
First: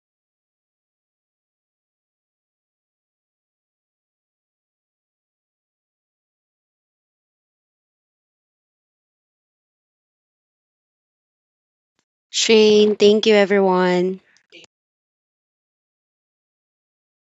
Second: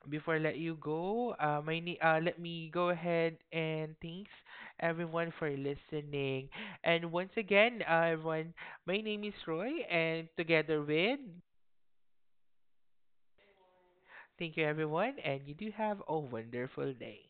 Speaker 1: before I let you go, let me go ahead and thanks everyone for listening. And once again, everyone, my name is Roy, and together with
Speaker 2: Shane, thank you, everyone.
Speaker 1: Thank you, everyone, and you do have a wonderful day.